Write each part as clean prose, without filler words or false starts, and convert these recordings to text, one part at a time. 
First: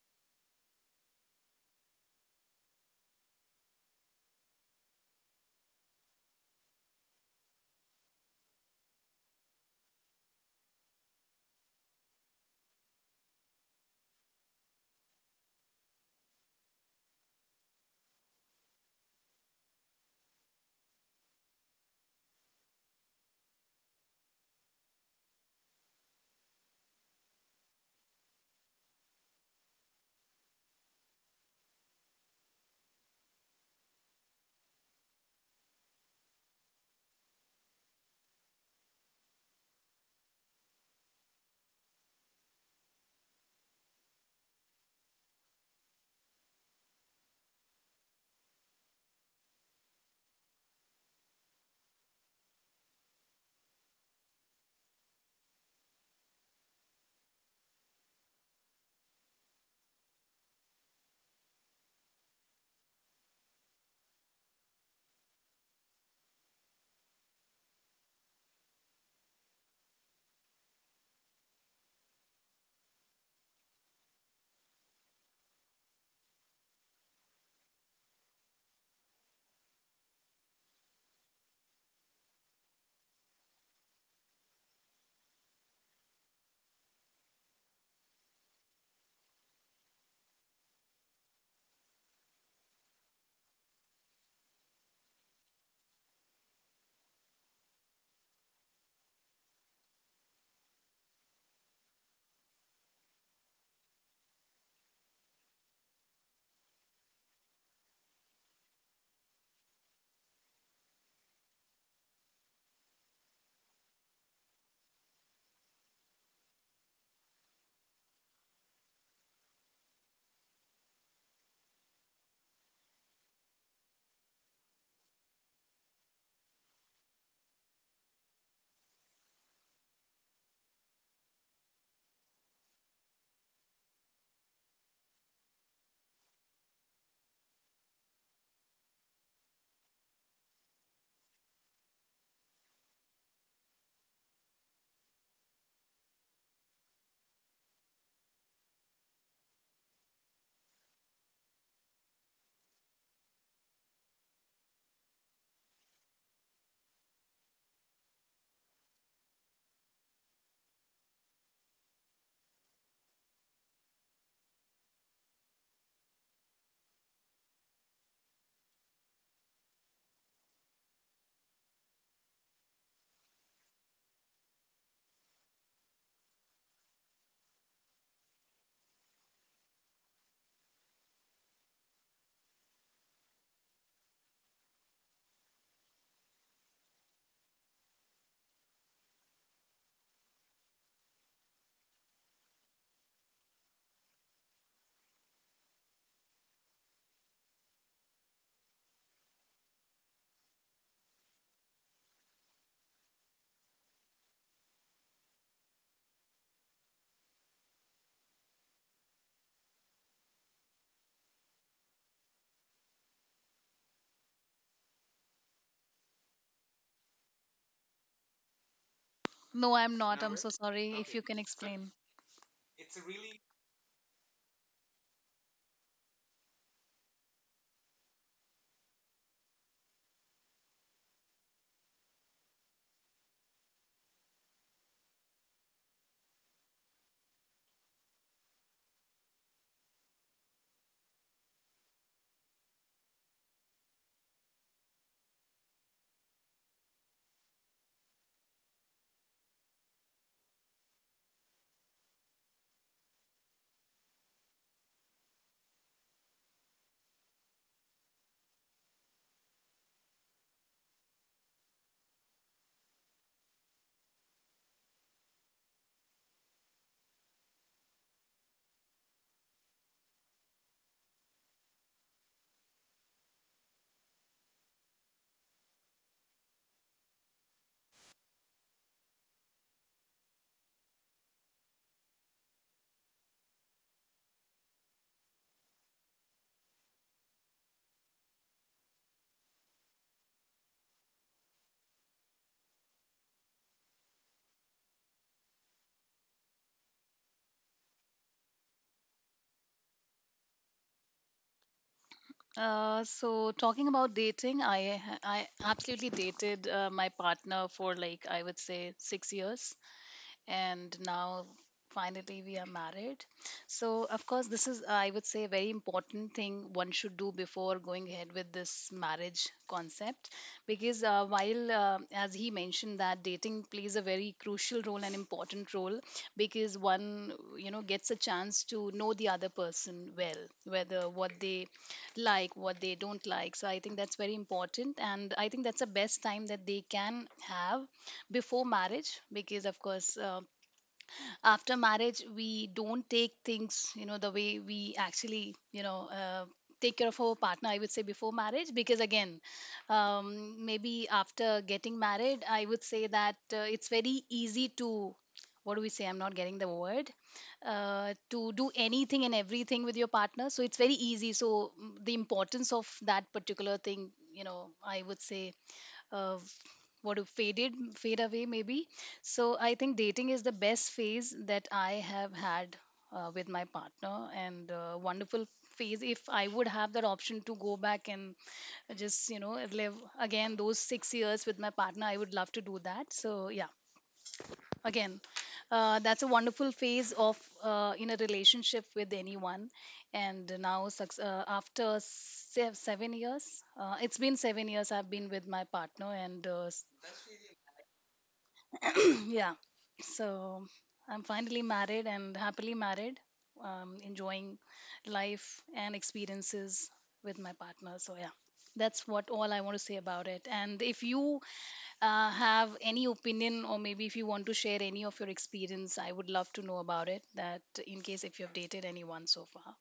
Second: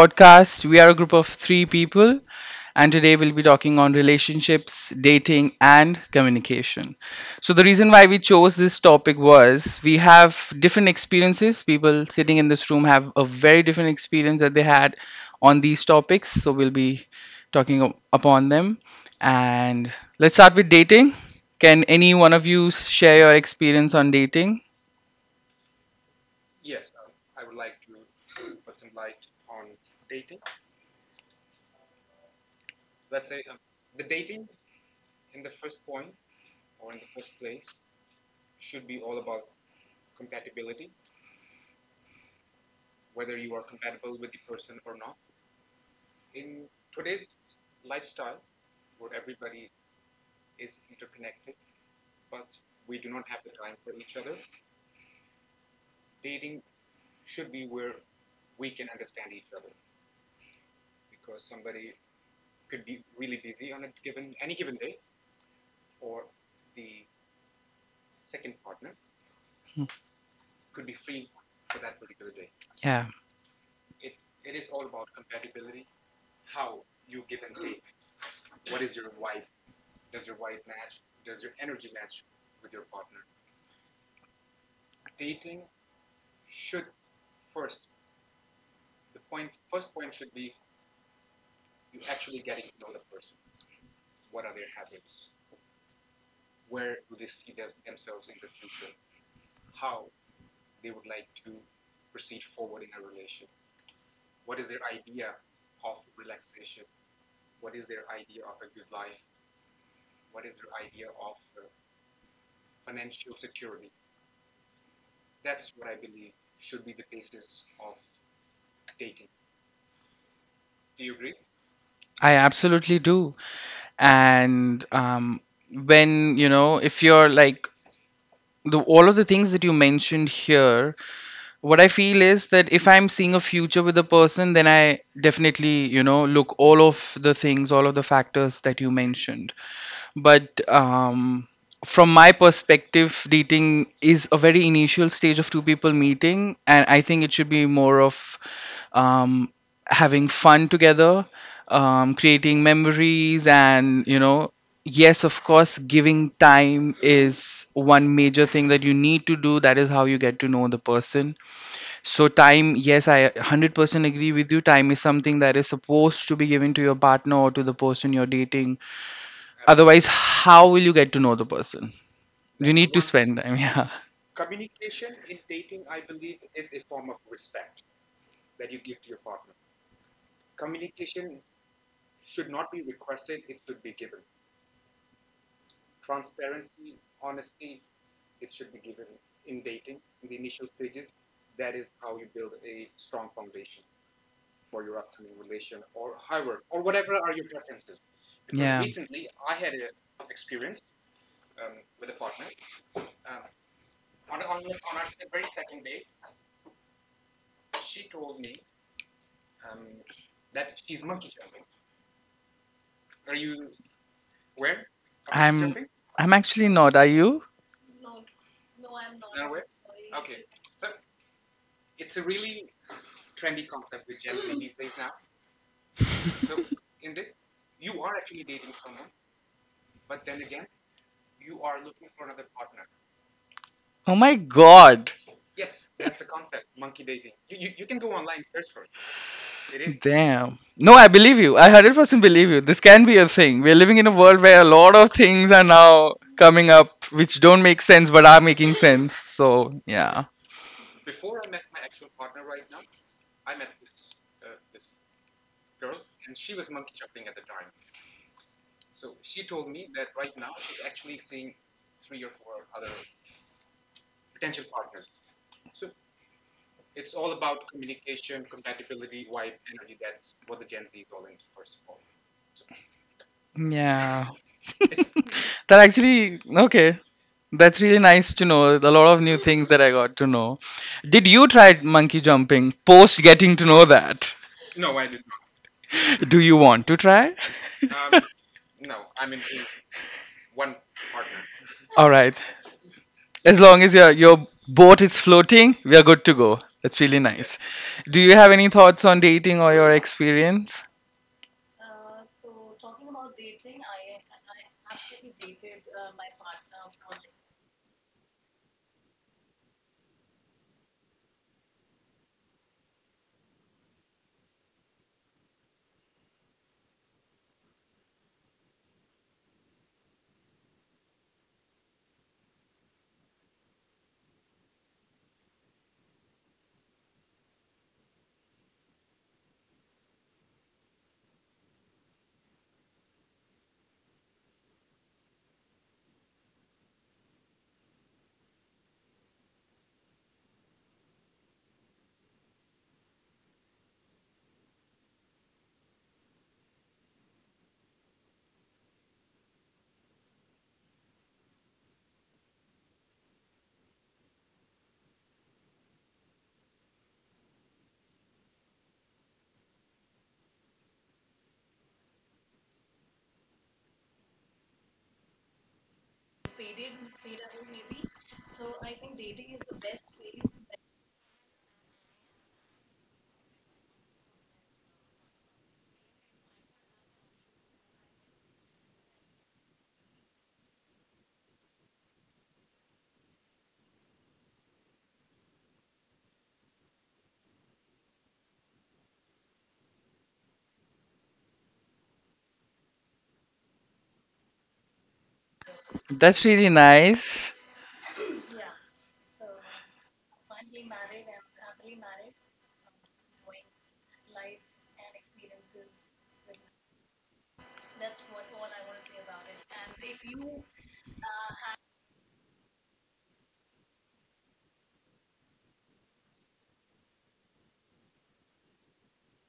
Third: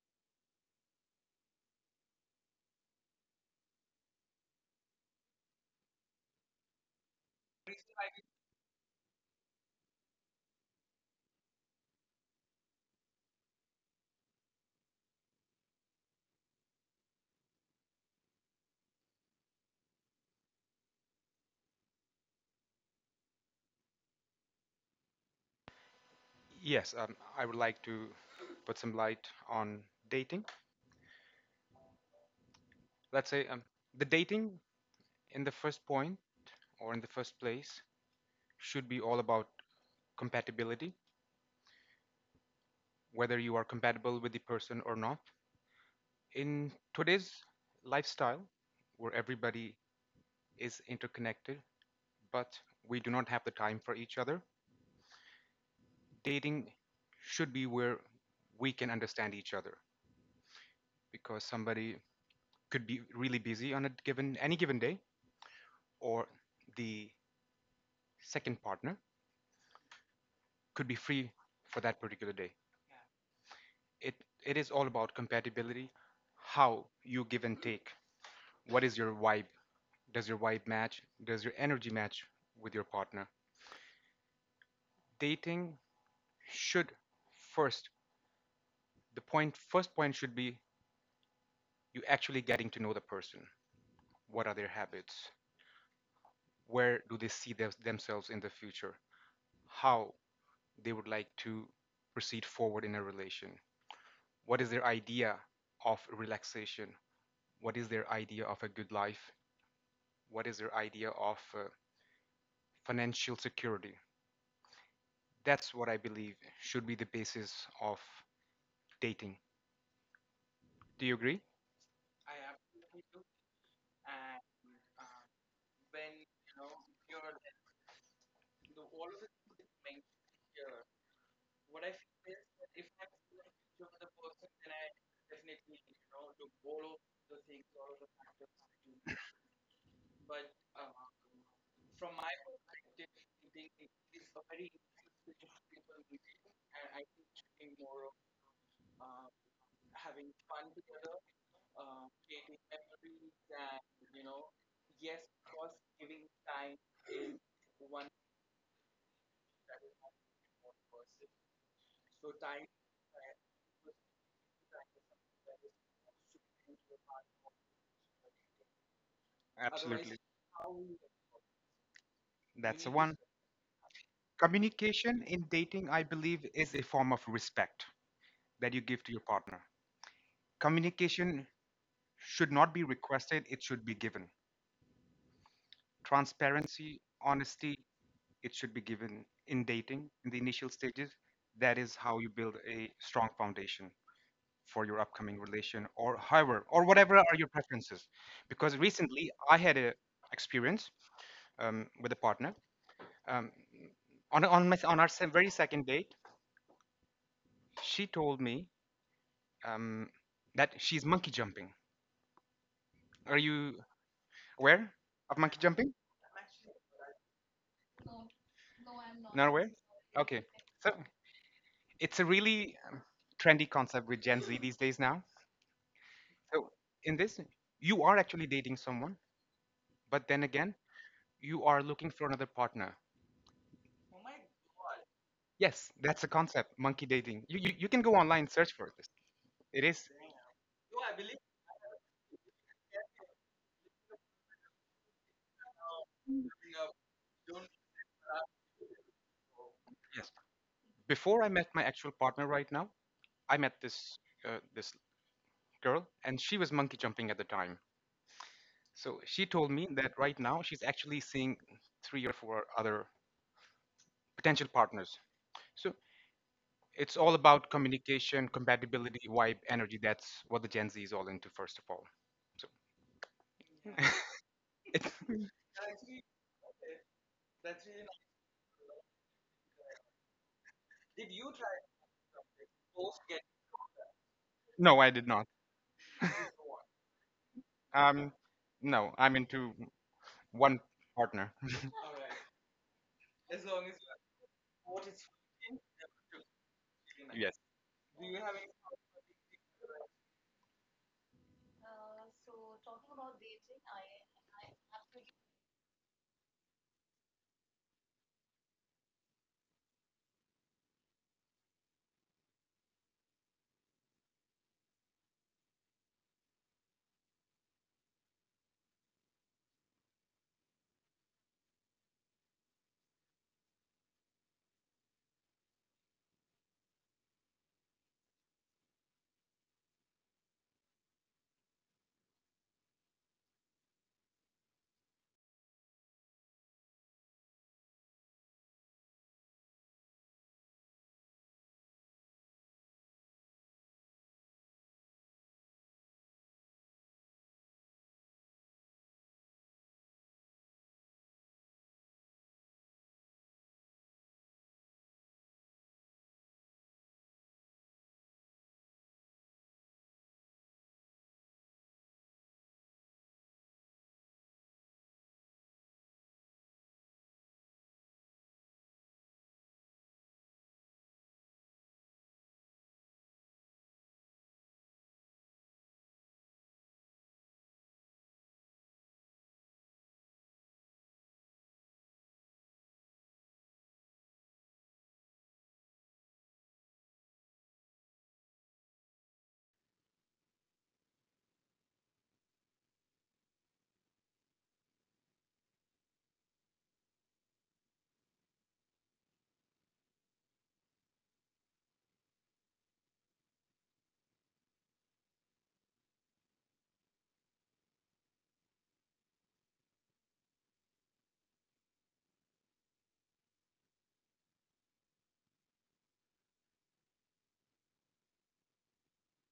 podcast. We are a group of three people, and today we'll be talking on relationships, dating, and communication. So, the reason why we chose this topic was we have different experiences. People sitting in this room have a very different experience that they had on these topics. So, we'll be talking upon them. And let's start with dating. Can any one of you share your experience on dating? Yes, I would like to put some light on dating. Let's say the dating in the first point in the first place should be all about compatibility, whether you are compatible with the person or not. In today's lifestyle, where everybody is interconnected, but we do not have the time for each other, dating should be where we can understand each other because somebody could be really busy on a given any given day or the second partner could be free for that particular day. Yeah. It it is all about compatibility, how you give and take. What is your vibe? Does your vibe match? Does your energy match with your partner? Dating should first the point First point should be you actually getting to know the person. What are their habits? Where do they see themselves in the future? How they would like to proceed forward in a relation? What is their idea of relaxation? What is their idea of a good life? What is their idea of financial security. That's what I believe should be the basis of dating. Do you agree? I absolutely do. And when, if you're like all of the things that you mentioned here, what I feel is that if I'm seeing a future with a person, then I definitely, look all of the factors that you mentioned, but from my perspective, dating is a very initial stage of two people meeting, and I think it should be more of um, having fun together, creating memories. And yes, of course, giving time is one major thing that you need to do. That is how you get to know the person. So time, yes, I 100% agree with you. Time is something that is supposed to be given to your partner or to the person you're dating. Otherwise, Absolutely. how will you get to know the person? You That's the need to one. spend time. Communication in dating, I believe, is a form of respect that you give to your partner. Communication should not be requested, it should be given. Transparency, honesty, it should be given in dating in the initial stages. That is how you build a strong foundation for your upcoming relation, or however, or whatever are your preferences, because Yeah. Yeah. recently I had a experience with a partner, um, on, my, on our very second date. She told me, um, that she's monkey jumping. Are you aware of monkey I'm jumping? I'm actually not. Are you? Not No, aware. I'm not. I'm so Okay, sorry. so If you can explain. it's a really trendy concept with Gen Z these days now. So in this, you are actually dating someone, but then again you are looking for another partner. Oh my god. Yes, that's a concept, monkey dating. You can go online, search for this. It is, Damn. No, I believe you. I 100% believe you. This can be a thing. We're living in a world where a lot of things are now coming up which don't make sense but are making sense. So, yeah. yes. Before I met my actual partner right now, I met this uh, this girl, and she was monkey jumping at the time. So she told me that right now she's actually seeing three or four other potential partners. So it's all about communication, compatibility, vibe, energy. That's what the Gen Z is all into, first of all. So Yeah. it's, That actually, okay. That's really nice to know. A lot of new things that I got to know. Did you try monkey jumping post getting to know that? no, I did not. Do you want to try? Um, no, I'm into one partner. All right. As long as your boat is floating, we are good to go. That's really Yes. nice. Do you have any thoughts on dating or your experience? So talking about dating, I absolutely dated my partner for like I would say 6 years, and now finally we are married. So of course this is, I would say, a very important thing one should do before going ahead with this marriage concept, because while as he mentioned, that dating plays a very crucial role and important role, because one, you know, gets a chance to know the other person well, whether what they like, what they don't like. So I think that's very important, and I think that's the best time that they can have before marriage. Because of course, after marriage, we don't take things, you know, the way we actually, you know, take care of our partner, I would say, before marriage. Because again, maybe after getting married, I would say that it's very easy to, what do we say, I'm not getting the word, to do anything and everything with your partner. So it's very easy. So the importance of that particular thing, you know, I would say, uh, what do, faded, fade away maybe. So I think dating is the best phase that I have had with my partner, and wonderful phase. If I would have that option to go back and just, you know, live again those 6 years with my partner, I would love to do that. So yeah, again, that's a wonderful phase of, in a relationship with anyone. And now after 7 years, it's been 7 years I've been with my partner, and That's really nice. Yeah. So I'm finally married and happily married, enjoying life and experiences with my partner. So, yeah, that's what all I want to say about it. And if you have any opinion, or maybe if you want to share any of your experience, I would love to know about it. That, in case if you have dated anyone so far.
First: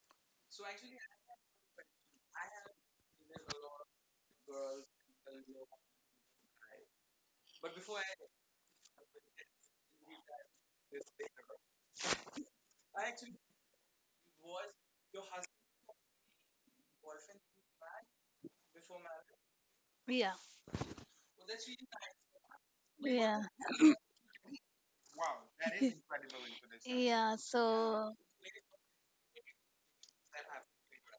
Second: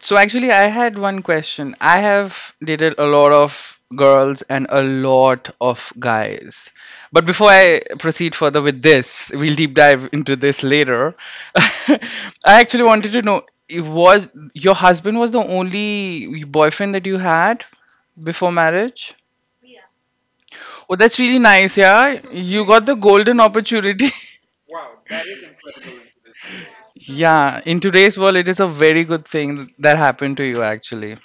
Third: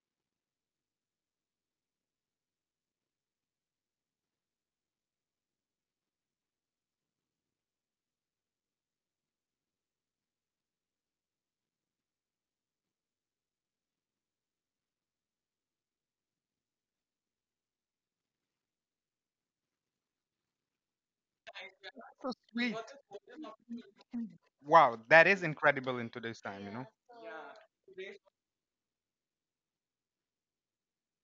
So actually, I had one question. I have dated a lot of girls and a lot of guys. But before I proceed further with this, we'll deep dive into this later. I actually wanted to know, it was your husband was the only boyfriend that you had before marriage? Yeah. Oh, that's really nice, yeah. So You sweet. got the golden Yeah. opportunity. Wow, that is incredible in today's time, you know? Yeah. Yeah, in today's So, world, it is a very good thing that happened to you, actually.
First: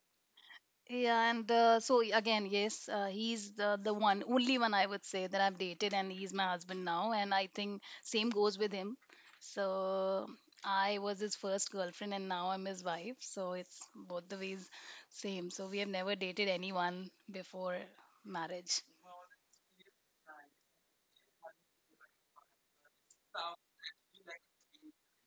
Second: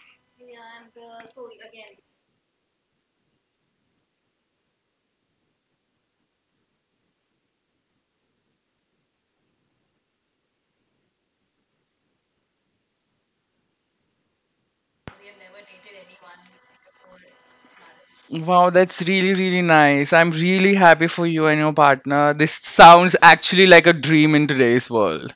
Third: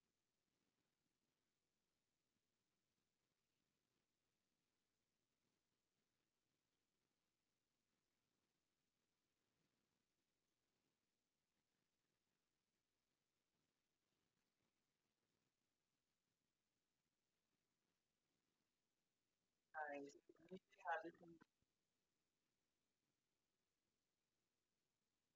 yeah, and yes, he's the one, only one, I would say, that I've dated, and he's my husband now. And I think same goes with him. So I was his first girlfriend, and now I'm his wife. So it's both the ways same. So we have never dated anyone before Wow, marriage. that's really, really nice. I'm really happy for you and your partner. This sounds actually like a dream in today's world.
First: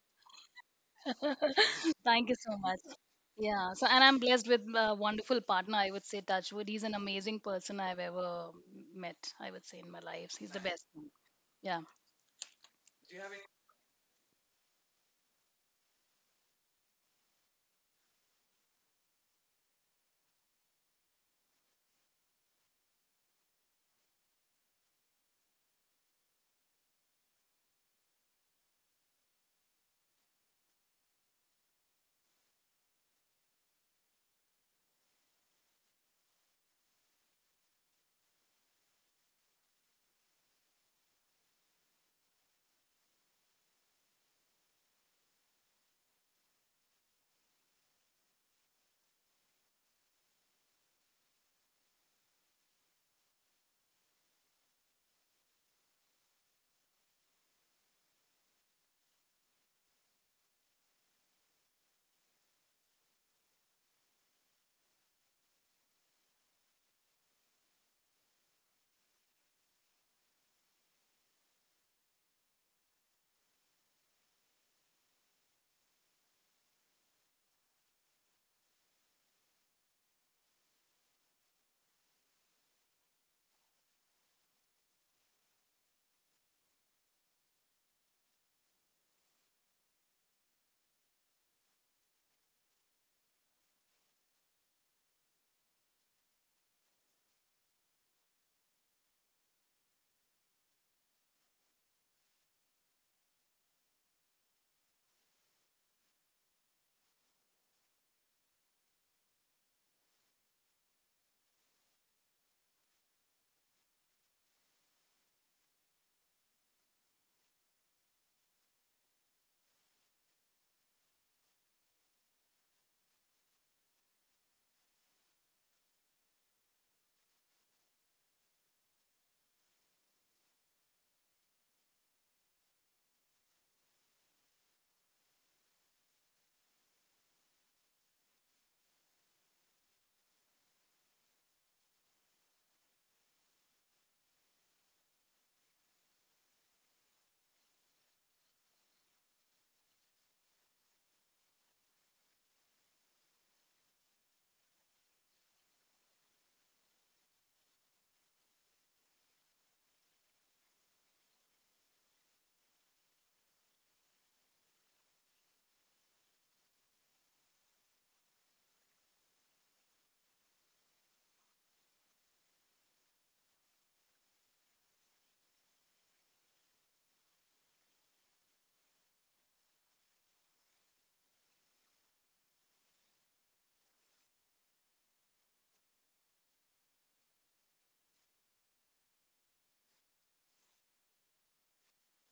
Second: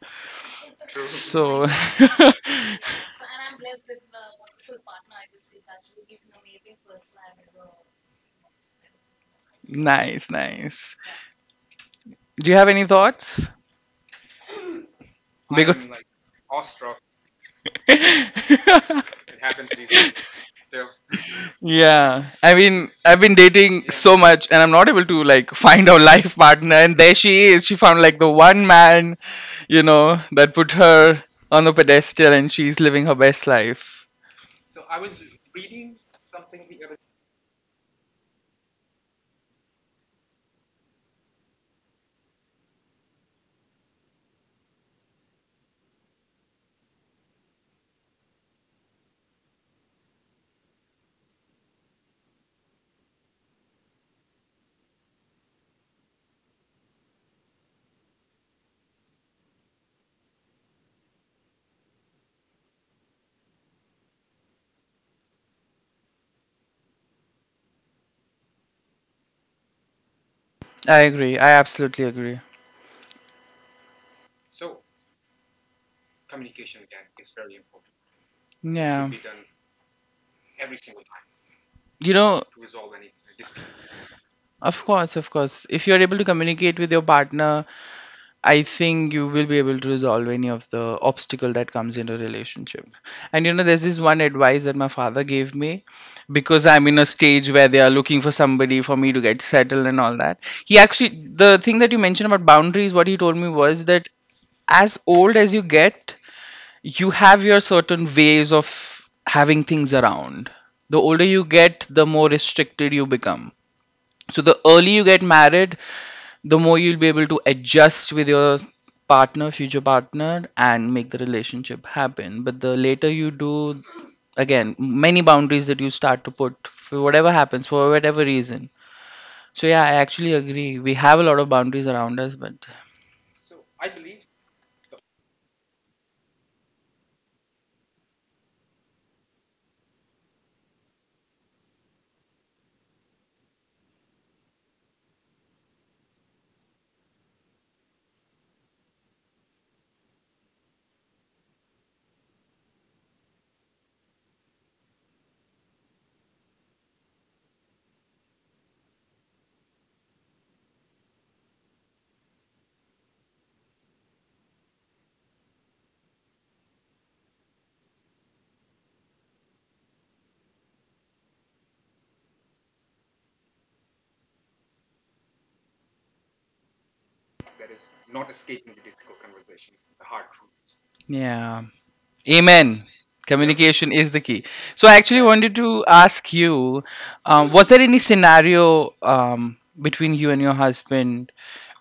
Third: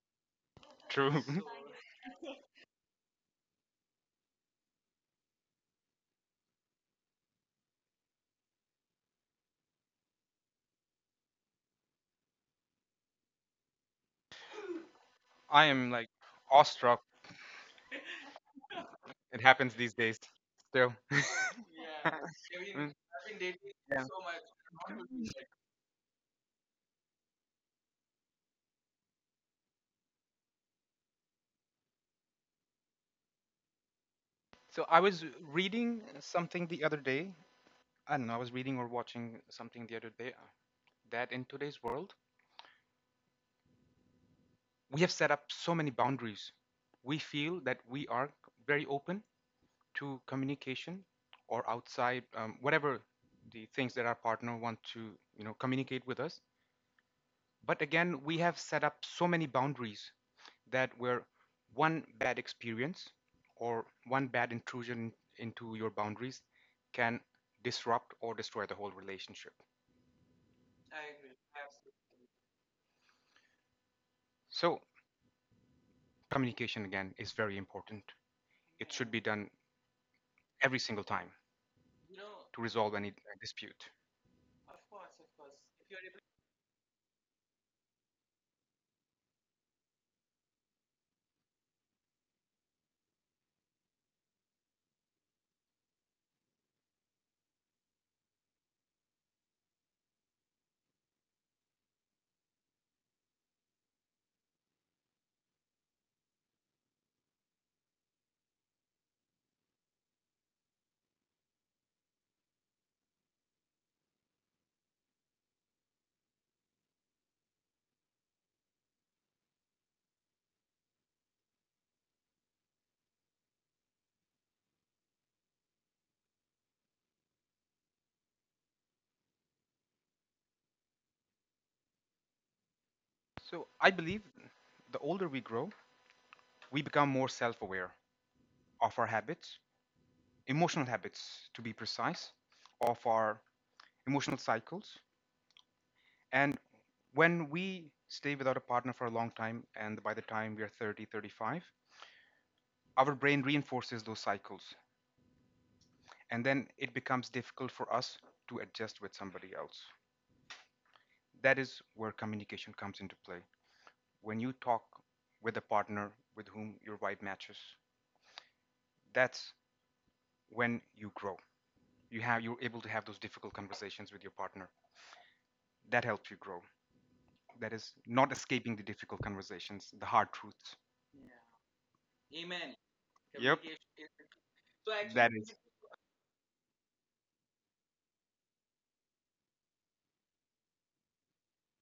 True. True. So Thank you so much. Yeah, so and I'm blessed with a wonderful partner, I would say, touchwood. He's an amazing person I've ever met, I would say, in my nice, life. He's the best nice. one. Yeah. Do you have any thoughts? I, I because am like awestruck. mean, like, It happens these days still. Yeah, I mean, Mm, I've been dating yeah. so much, and I'm not able to like find a life partner. And there she is. She found like the one man, that put her on a pedestal, and she's living her best life. So I was reading something the other day. I don't know, I was reading or watching something the other day that in today's world, we have set up so many boundaries. We feel that we are very open to communication, or outside, whatever the things that our partner want to communicate with us, but again we have set up so many boundaries that where one bad experience or one bad intrusion into your boundaries can disrupt or destroy the whole relationship. I agree. I absolutely agree. So communication again is very important. It should Yeah. be done every single time You know, to resolve any dispute. of course, of course. If you're able to communicate with your partner, I think you will be able to resolve any of the obstacle that comes in a relationship. And there's this one advice that my father gave me because I'm in a stage where they are looking for somebody for me to get settled and all that. He actually, the thing that you mentioned about boundaries, what he told me was that as old as you get, you have your certain ways of having things around. The older you get, the more restricted you become, so the early you get married, the more you'll be able to adjust with your partner, future partner, and make the relationship happen. But the later you do, again, many boundaries that you start to put for whatever happens, for whatever reason. So yeah, I actually agree. We have a lot of boundaries around us, but So I believe the older we grow, we become more self-aware of our habits, emotional habits to be precise, of our emotional cycles. And when we stay without a partner for a long time, and by the time we are 30, 35, our brain reinforces those cycles. And then it becomes difficult for us to adjust with somebody else. That is where communication comes into play. When you talk with a partner with whom your vibe matches, that's when you grow. You're able to have those difficult conversations with your partner. That helps you grow. That is not escaping the difficult conversations, the hard truths. yeah. Amen. Yep. Yep, Communication is the key. So I actually that is. wanted to ask you, was there any scenario between you and your husband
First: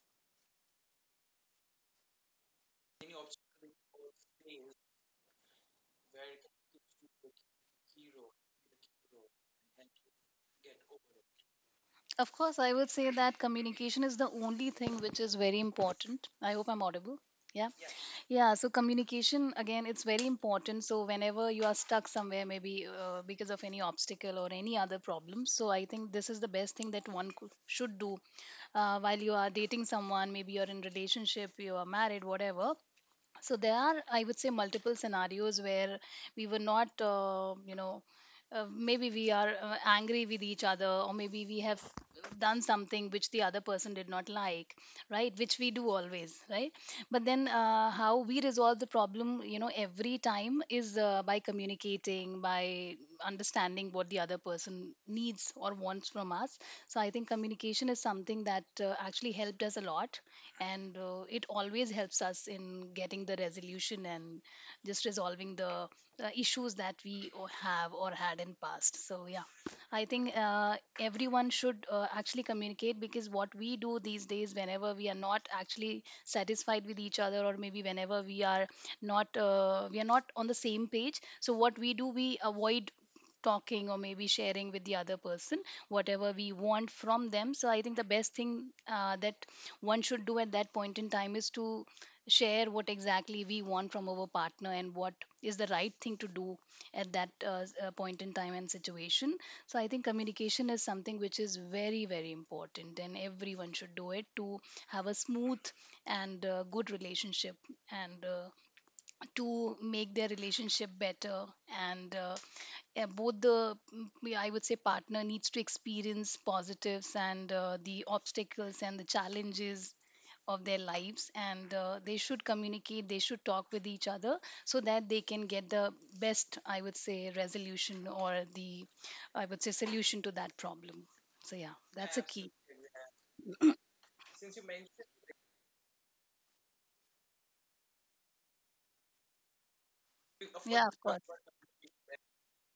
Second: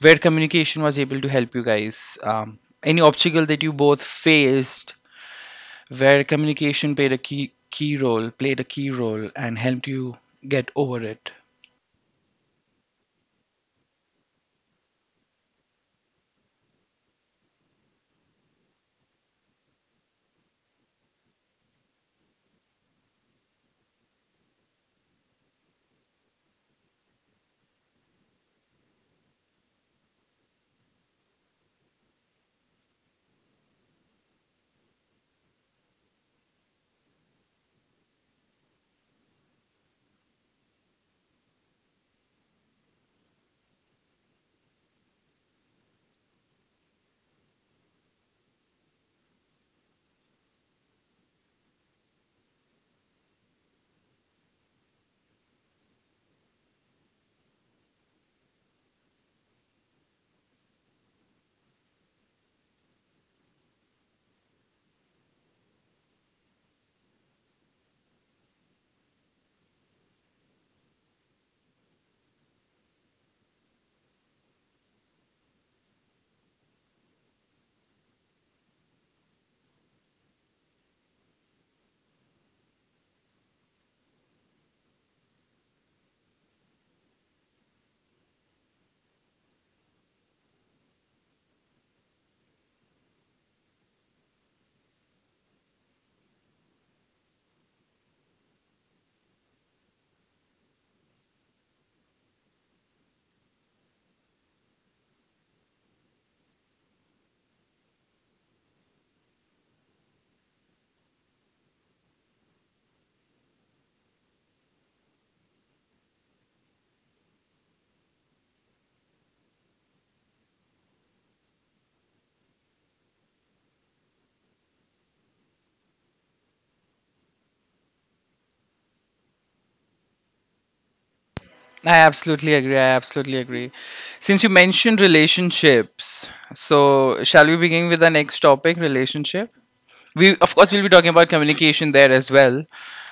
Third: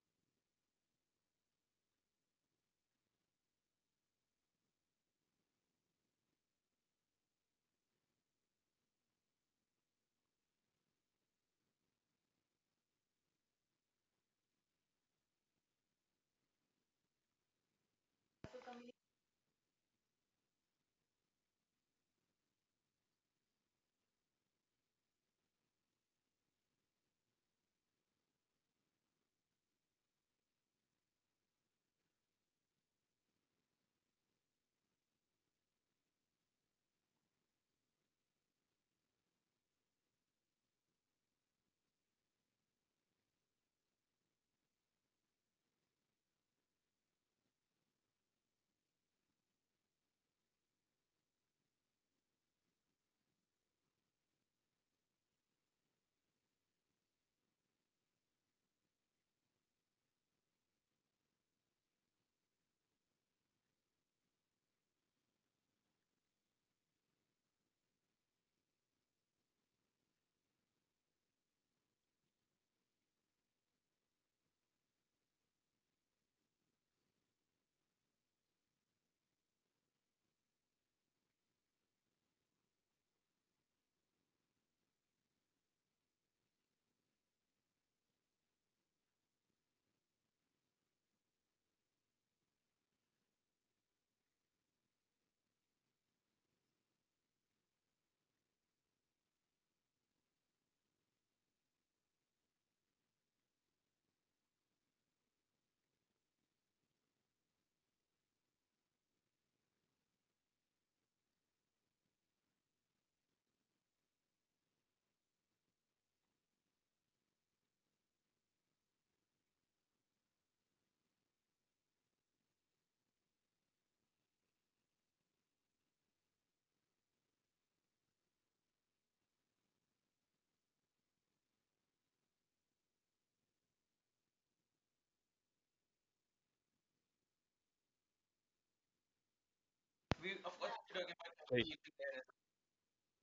where communication was able to help you guys? Any obstacle that you both faced where communication played a key role, and helped you get over it? Of course, I would say that communication is the only thing which is very important. I hope I'm audible. Yeah. Yeah. So, communication, again, it's very important. So, whenever you are stuck somewhere, maybe because of any obstacle or any other problem, so I think this is the best thing that one could, should do while you are dating someone, maybe you're in relationship, you are married, whatever. So there are, I would say, multiple scenarios where we were not, you know, maybe we are angry with each other, or maybe we have done something which the other person did not like, right, which we do always, right. But then how we resolve the problem, you know, every time is by communicating, by understanding what the other person needs or wants from us. So I think communication is something that actually helped us a lot, and it always helps us in getting the resolution and just resolving the issues that we have or had in past. So yeah, I think everyone should actually communicate, because what we do these days, whenever we are not actually satisfied with each other, or maybe whenever we are not on the same page, so what we do, we avoid talking or maybe sharing with the other person whatever we want from them. So I think the best thing that one should do at that point in time is to share what exactly we want from our partner and what is the right thing to do at that point in time and situation. So I think communication is something which is very, very important, and everyone should do it to have a smooth and good relationship, and to make their relationship better, and both the yeah, I would say, partner needs to experience positives, and the obstacles and the challenges of their lives, and they should communicate, they should talk with each other so that they can get the best, I would say, resolution, or the, I would say, solution to that problem. So I yeah, that's absolutely a agree. key. I absolutely agree. Since you mentioned relationships, so shall we begin with the next topic, relationship? We, of course, we'll be talking Yeah, about of Right. course. communication there as well,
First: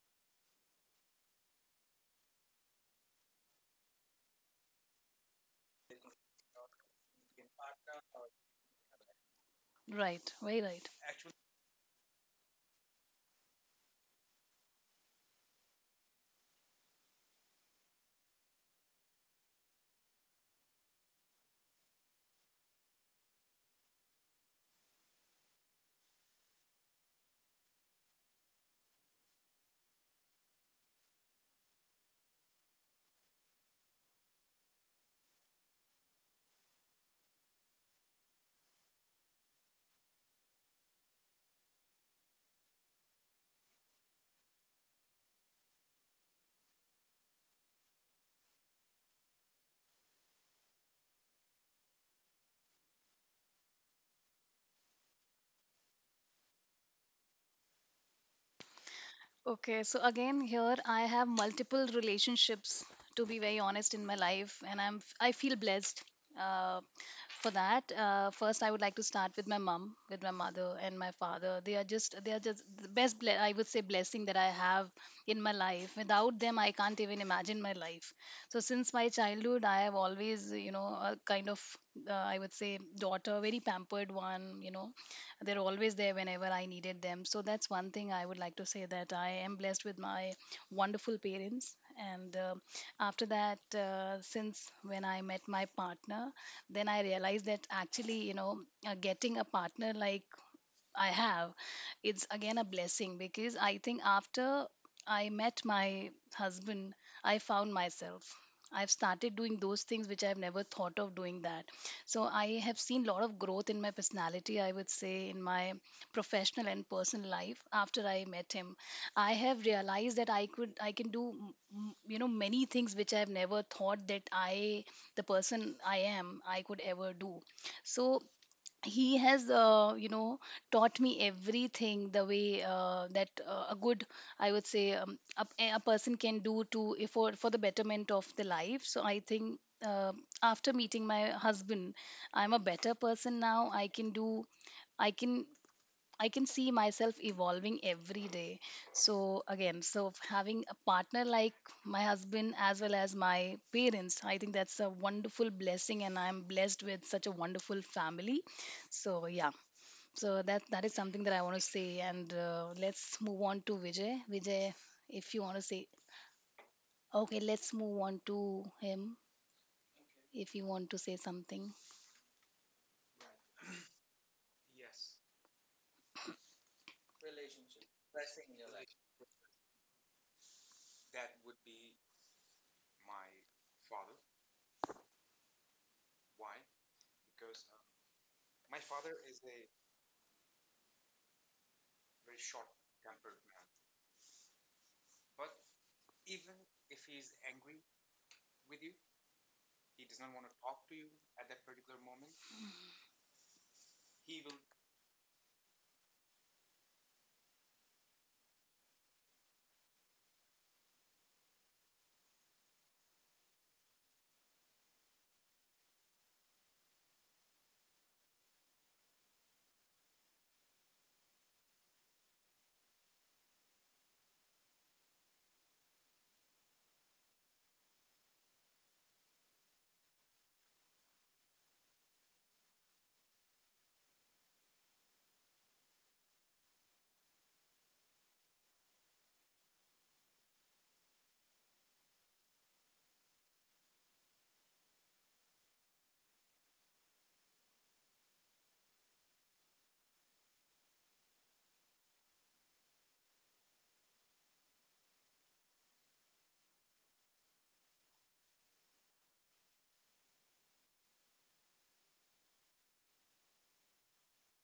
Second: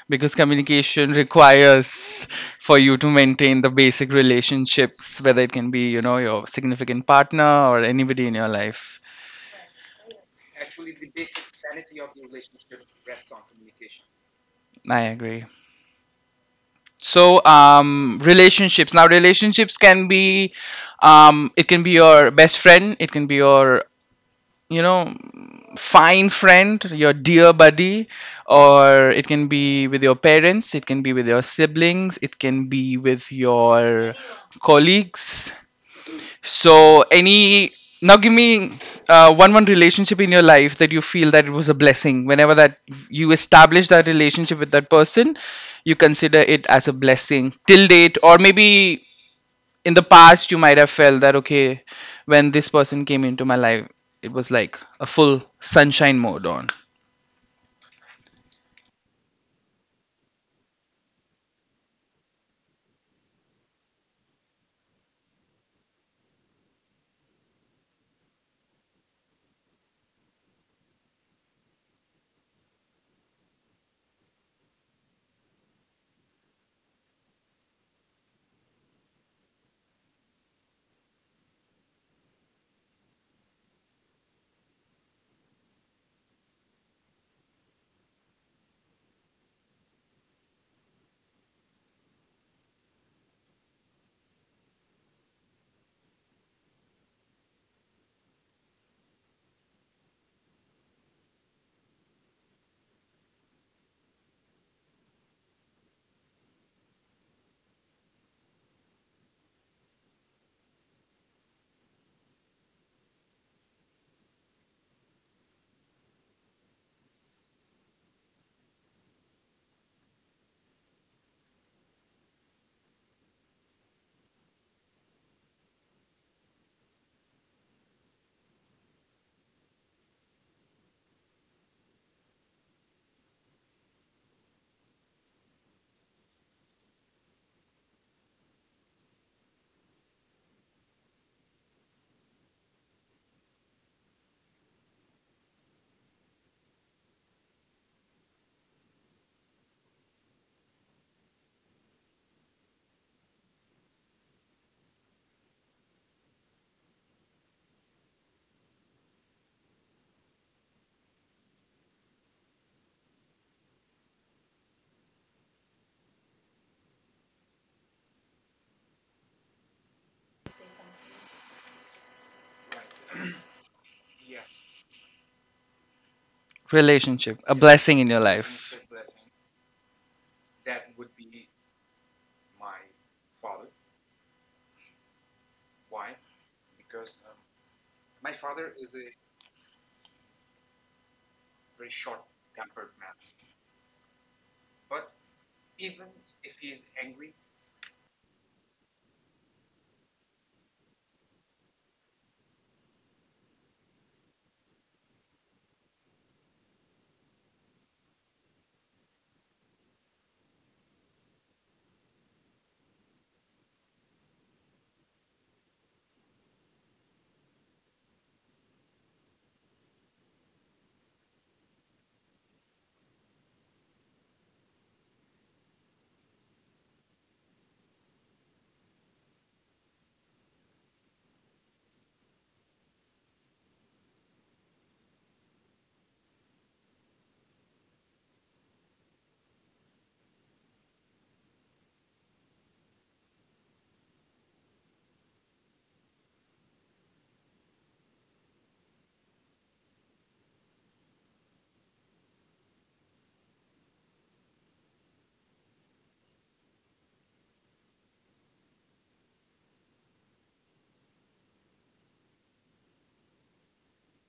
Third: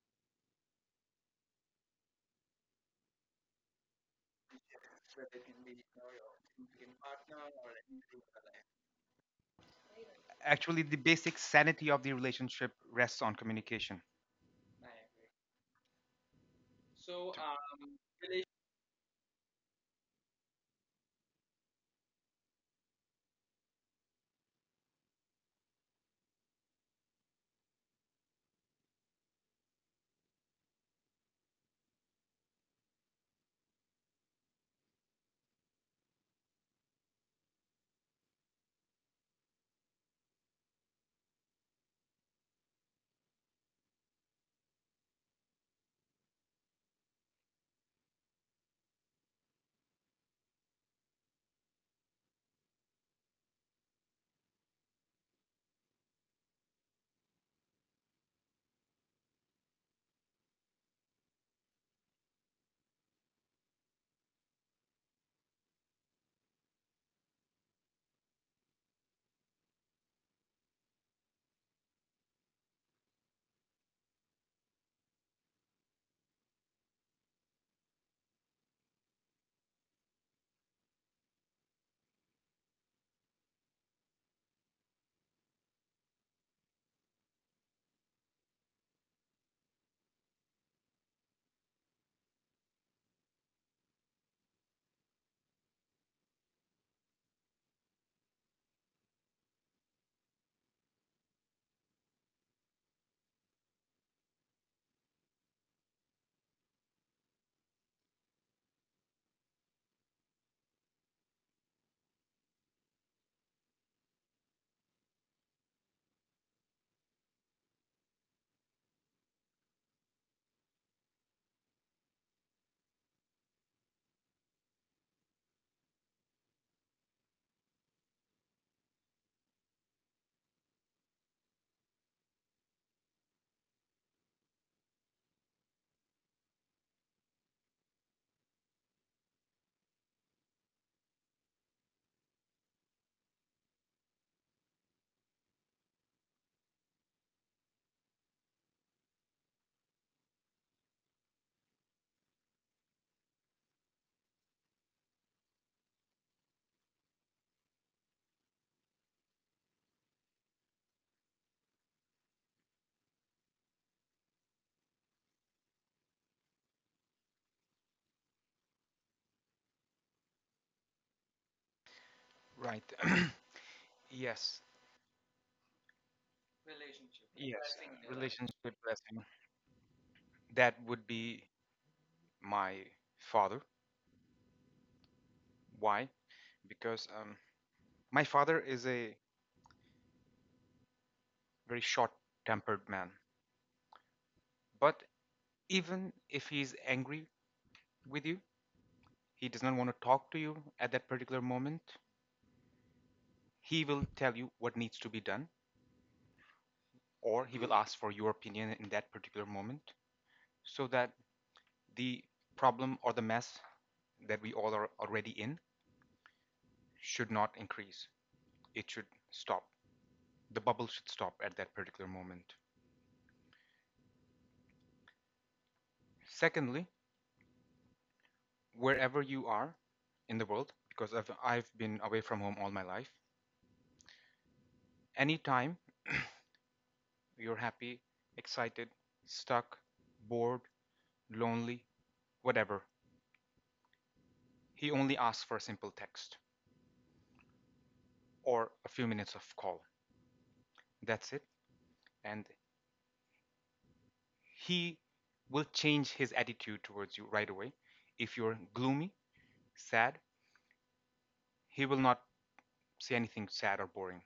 because communication requires for you to maintain the basic relationships, whether it can be your significant partner or anybody in your life. Right, very Actually, right. the basic sanity of the relationship rests on communication. I agree. So, relationships. Now, relationships can be, it can be your best friend, it can be your, you know fine friend, your dear buddy, or it can be with your parents, it can be with your siblings, it can be with your colleagues. So any. Now, give me one relationship in your life that you feel that it was a blessing, whenever that you establish that relationship with that person. You consider it as a blessing till date, or maybe in the past you might have felt that, okay, when this person came into my life, it was like a full sunshine mode on. Okay, so again here I have multiple relationships, to be very honest, in my life, and I feel blessed uh, for that. First I would like to start with my mom, with my mother and my father. They are just, they are just the best I would say blessing that I have in my life. Without them I can't even imagine my life. So since my childhood I have always, you know, a kind of, I would say, daughter, very pampered one, you know, they're always there whenever I needed them. So that's one thing I would like to say, that I am blessed with my wonderful parents. And after that, since when I met my partner, then I realized that actually, you know, getting a partner like I have, it's again a blessing, because I think after I met my husband, I found myself. I've started doing those things which I've never thought of doing that. So I have seen lot of growth in my personality, I would say, in my professional and personal life after I met him. I have realized that I can do you know, many things which I've never thought that I the person I am I could ever do. So he has, you know, taught me everything the way that a good, I would say, a person can do to, if, for the betterment of the life. So I think uh, after meeting my husband, I'm a better person now. I can do I can I can see myself evolving every day. So again, so having a partner like my husband as well as my parents, I think that's a wonderful blessing, and I'm blessed with such a wonderful family. So yeah, so that, that is something that I want to say. And let's move on to Vijay. Vijay, if you want to say, okay, let's move on to him if you want to say something. Right. Yes. Relationship, a Yes. blessing in your life? Relationship blessing. That would be my father. Why? Because my father is a very short tempered man. But even if he's angry with you, he does not want to talk to you at that particular moment, he will tell you what needs to be done, or he will ask for your opinion in that particular moment, so that the problem or the mess that we all are already in should not increase. It should stop. The bubble should stop at that particular moment. Secondly, wherever you are in the world, because I've been away from home all my life, anytime you're happy, excited, stuck, bored, lonely, whatever, he only asks for a simple text or a few minutes of call. That's it. And he will change his attitude towards you right away. If you're gloomy, sad, he will not say anything sad or boring.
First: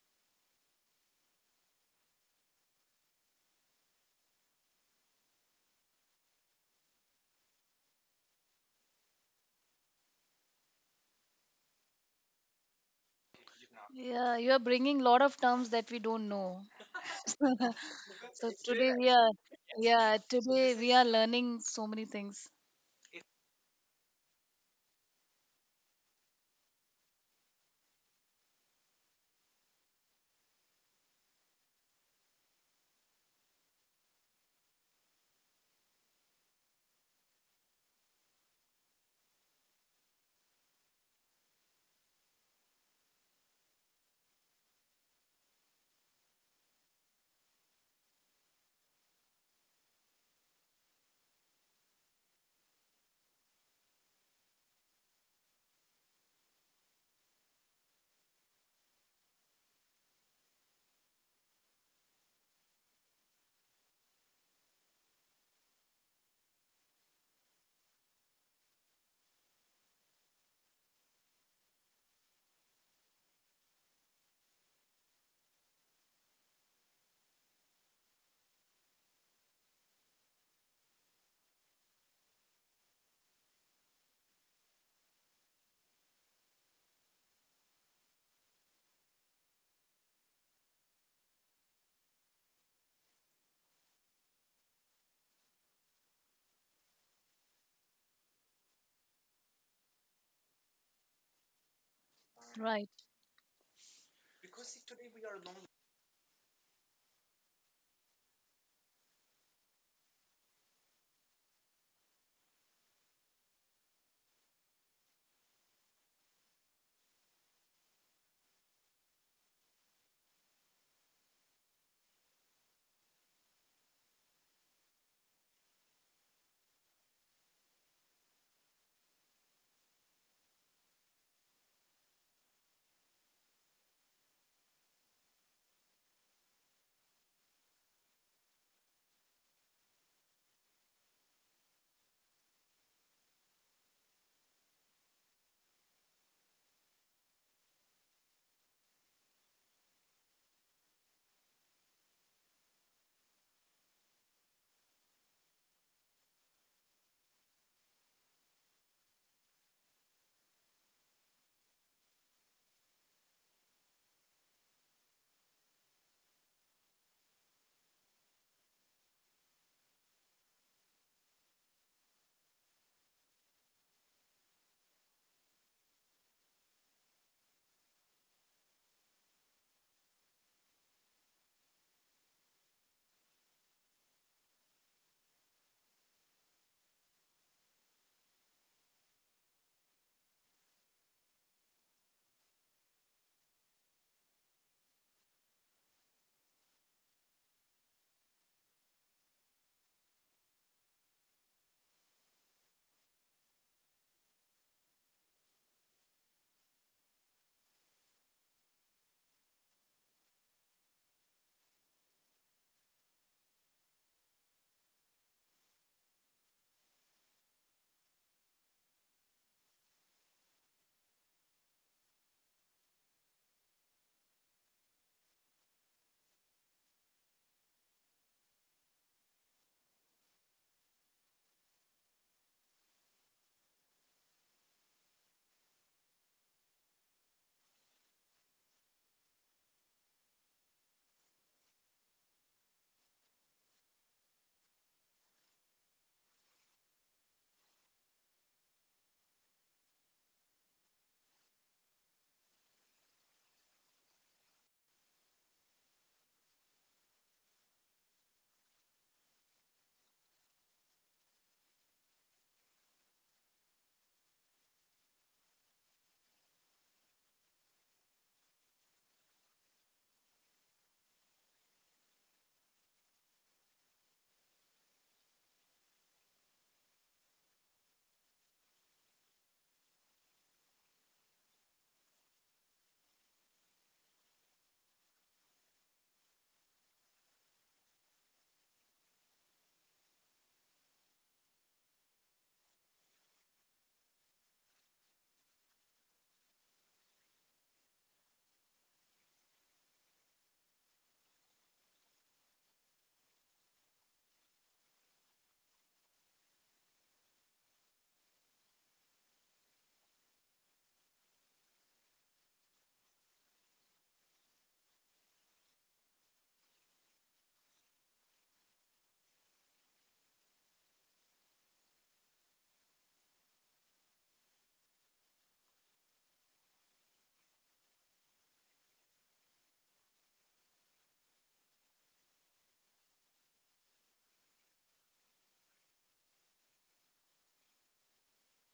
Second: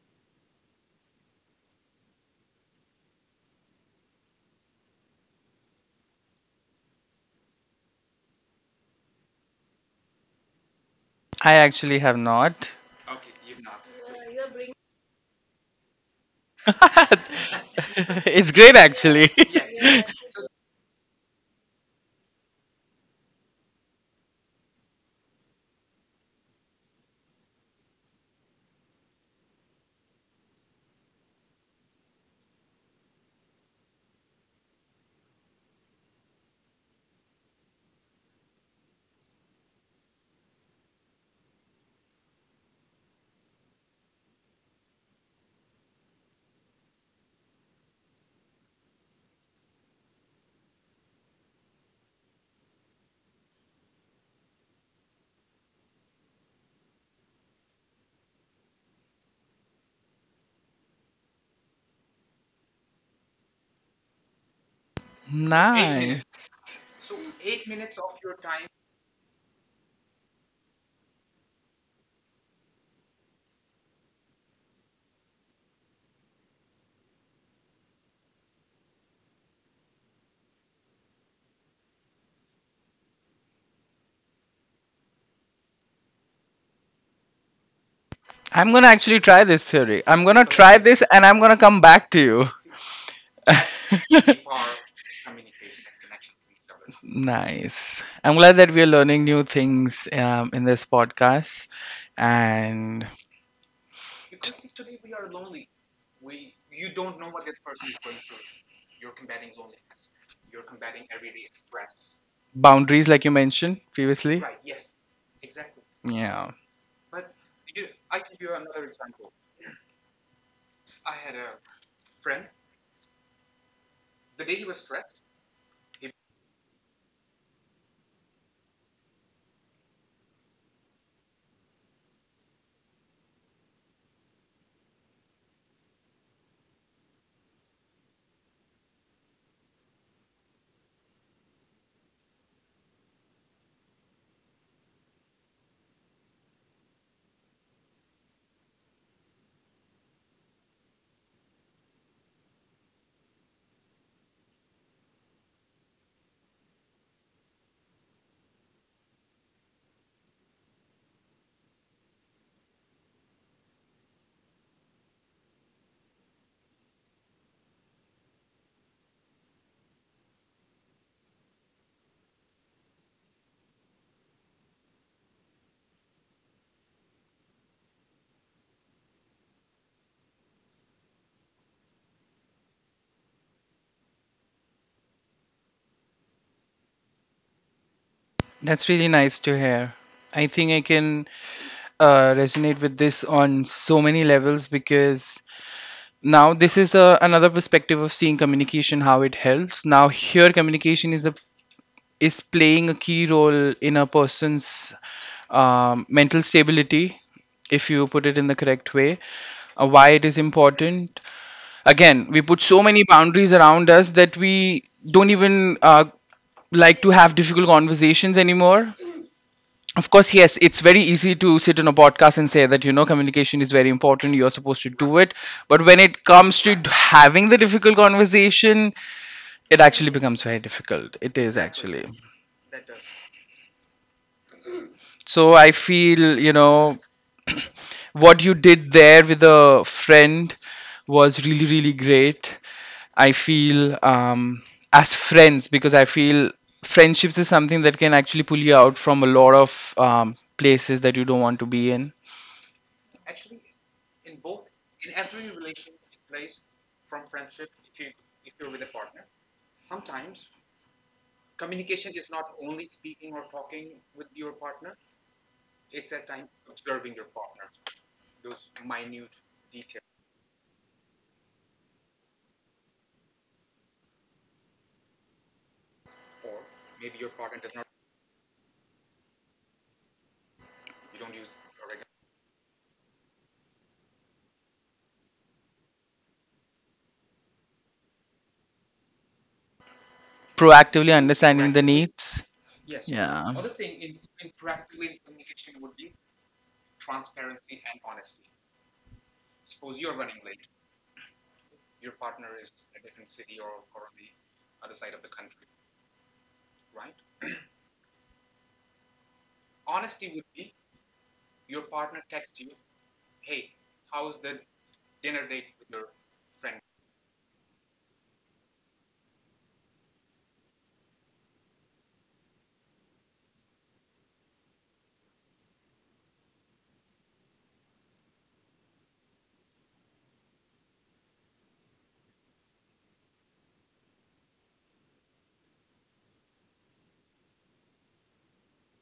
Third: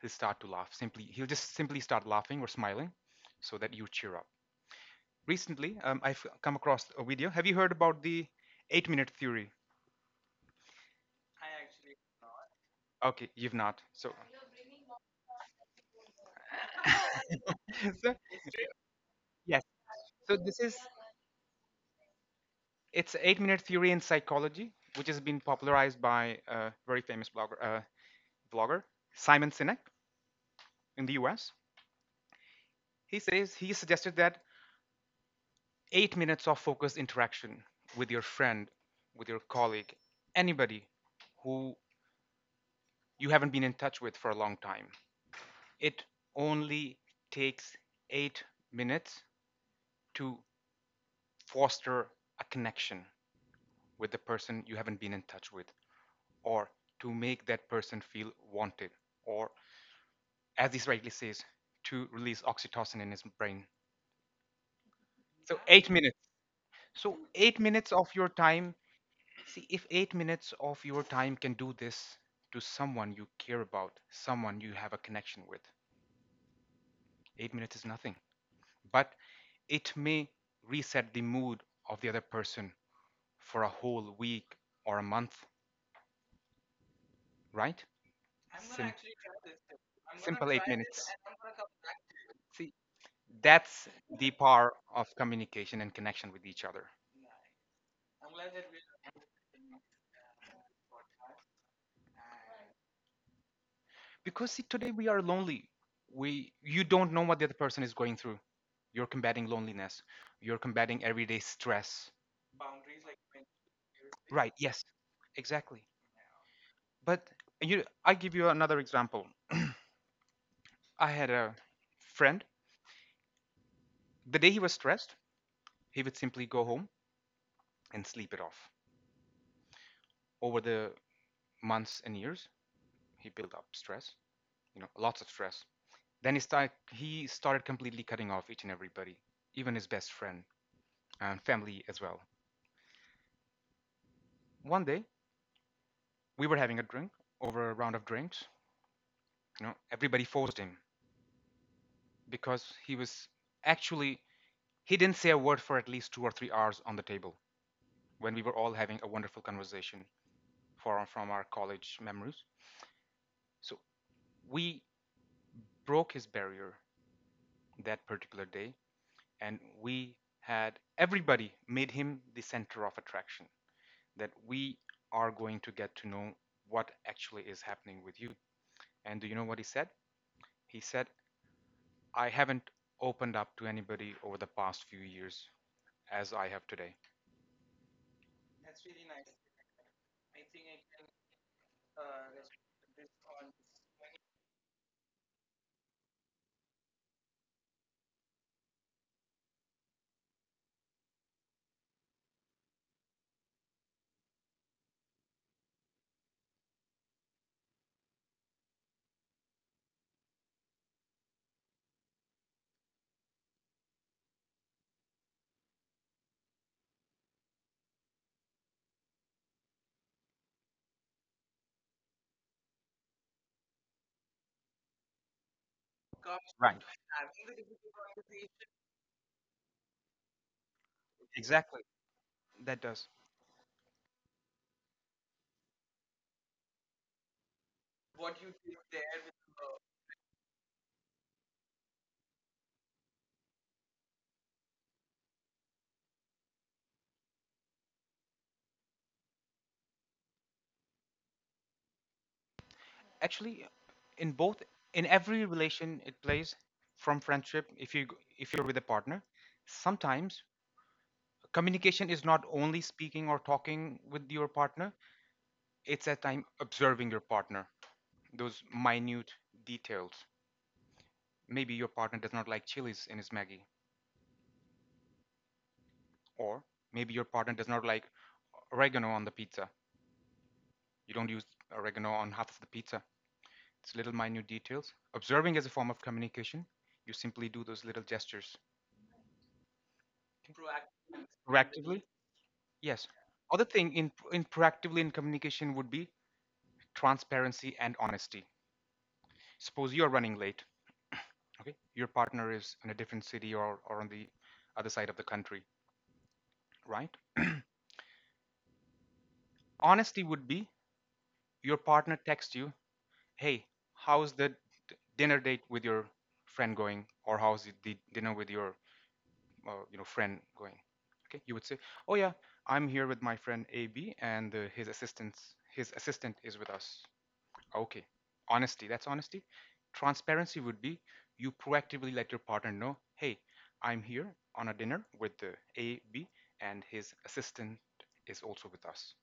He'll start to laugh. Simply, he'll just simply start laughing or smiling, so that you cheer up. Recently, I've come across a video. Have you heard about the 8-minute theory? I actually have not. Okay, you've not. So, Yeah, you are bringing lot of terms that we don't know. so It's So great today we actually. are, yes. yeah, So, this today is. we are learning so many things. It's 8-minute theory in psychology, which has been popularized by a very famous blogger Simon Sinek in the US. He suggested that 8 minutes of focused interaction with your friend, with your colleague, anybody who you haven't been in touch with for a long time. It only takes 8 minutes to foster a connection with the person you haven't been in touch with, or to make that person feel wanted, or, as this rightly says, to release oxytocin in his brain. So 8 minutes. Nice, So 8 minutes of your time. See, if 8 minutes of your time can do this to someone you care about, someone you have a connection with, 8 minutes is nothing. But it may reset the mood of the other person for a whole week or a month, right? I'm I'm gonna gonna actually actually try try this this. I'm theory. I'm gonna gonna simple eight try try this this, minutes. And and I'm I'm gonna gonna come come back back to to you. See, that's you. the power of communication and connection with each other. Nice. I'm glad that we are learning new things in this podcast, and Right. Because see, today we are lonely. We you don't know what the other person is going through. You're combating loneliness, you're combating everyday stress. boundaries, like you mentioned previously. Right, yes, exactly. Yeah, But you I give you another example. I had a friend. The day he was stressed, he would simply go home and sleep it off. Over the months and years, he built up stress, lots of stress. Then he started completely cutting off each and everybody, even his best friend and family as well. One day we were having a drink, over a round of drinks. You know, everybody forced him because he was actually he didn't say a word for at least 2 or 3 hours on the table, when we were all having a wonderful conversation from our college memories. So we broke his barrier that particular day, and we had everybody made him the center of attraction. That we are going to get to know what actually is happening with you. And do you know what he said? He said, I haven't opened up to anybody over the past few years as I have today. that's really nice to hear. I think I can resonate with this on so many levels, because now this is another perspective of seeing communication, how it helps. Now, here, communication is playing a key role in a person's mental stability, if you put it in the correct way, why it is important. Again, we put so many boundaries around us that we don't even like to have difficult conversations anymore. Of course, yes, it's very easy to sit on a podcast and say that, communication is very important, you're supposed to do it. But when it comes Right. to having the difficult conversation, it actually becomes very difficult. It is Exactly. actually. That does. So I feel, what you did there with a friend was really, really great. I feel as friends, because I feel friendships is something that can actually pull you out from a lot of places that you don't want to be in. Actually, in both in every relation it plays. From friendship, if you if you're with a partner, sometimes communication is not only speaking or talking with your partner, it's at time observing your partner. Those minute details. Maybe your partner does not like chilies in his Maggie, or maybe your partner does not like oregano on the pizza. You don't use oregano on half of the pizza. It's little minute details. Observing is a form of communication. You simply do those little gestures. Proactively understanding the Proactively, needs. yes. Other Yeah. thing in proactively in communication would be transparency and honesty. Suppose you're running late, okay? Your partner is in a different city, or, on the other side of the country, right? Honesty would be: your partner texts you, hey, how's the dinner date with your friend going? Or how's the dinner with your friend going? Okay, you would say, oh yeah, I'm here with my friend AB, and his assistant is with us. Okay, honesty, that's honesty. Transparency would be: you proactively let your partner know, hey, I'm here on a dinner with the AB, and his assistant is also with us.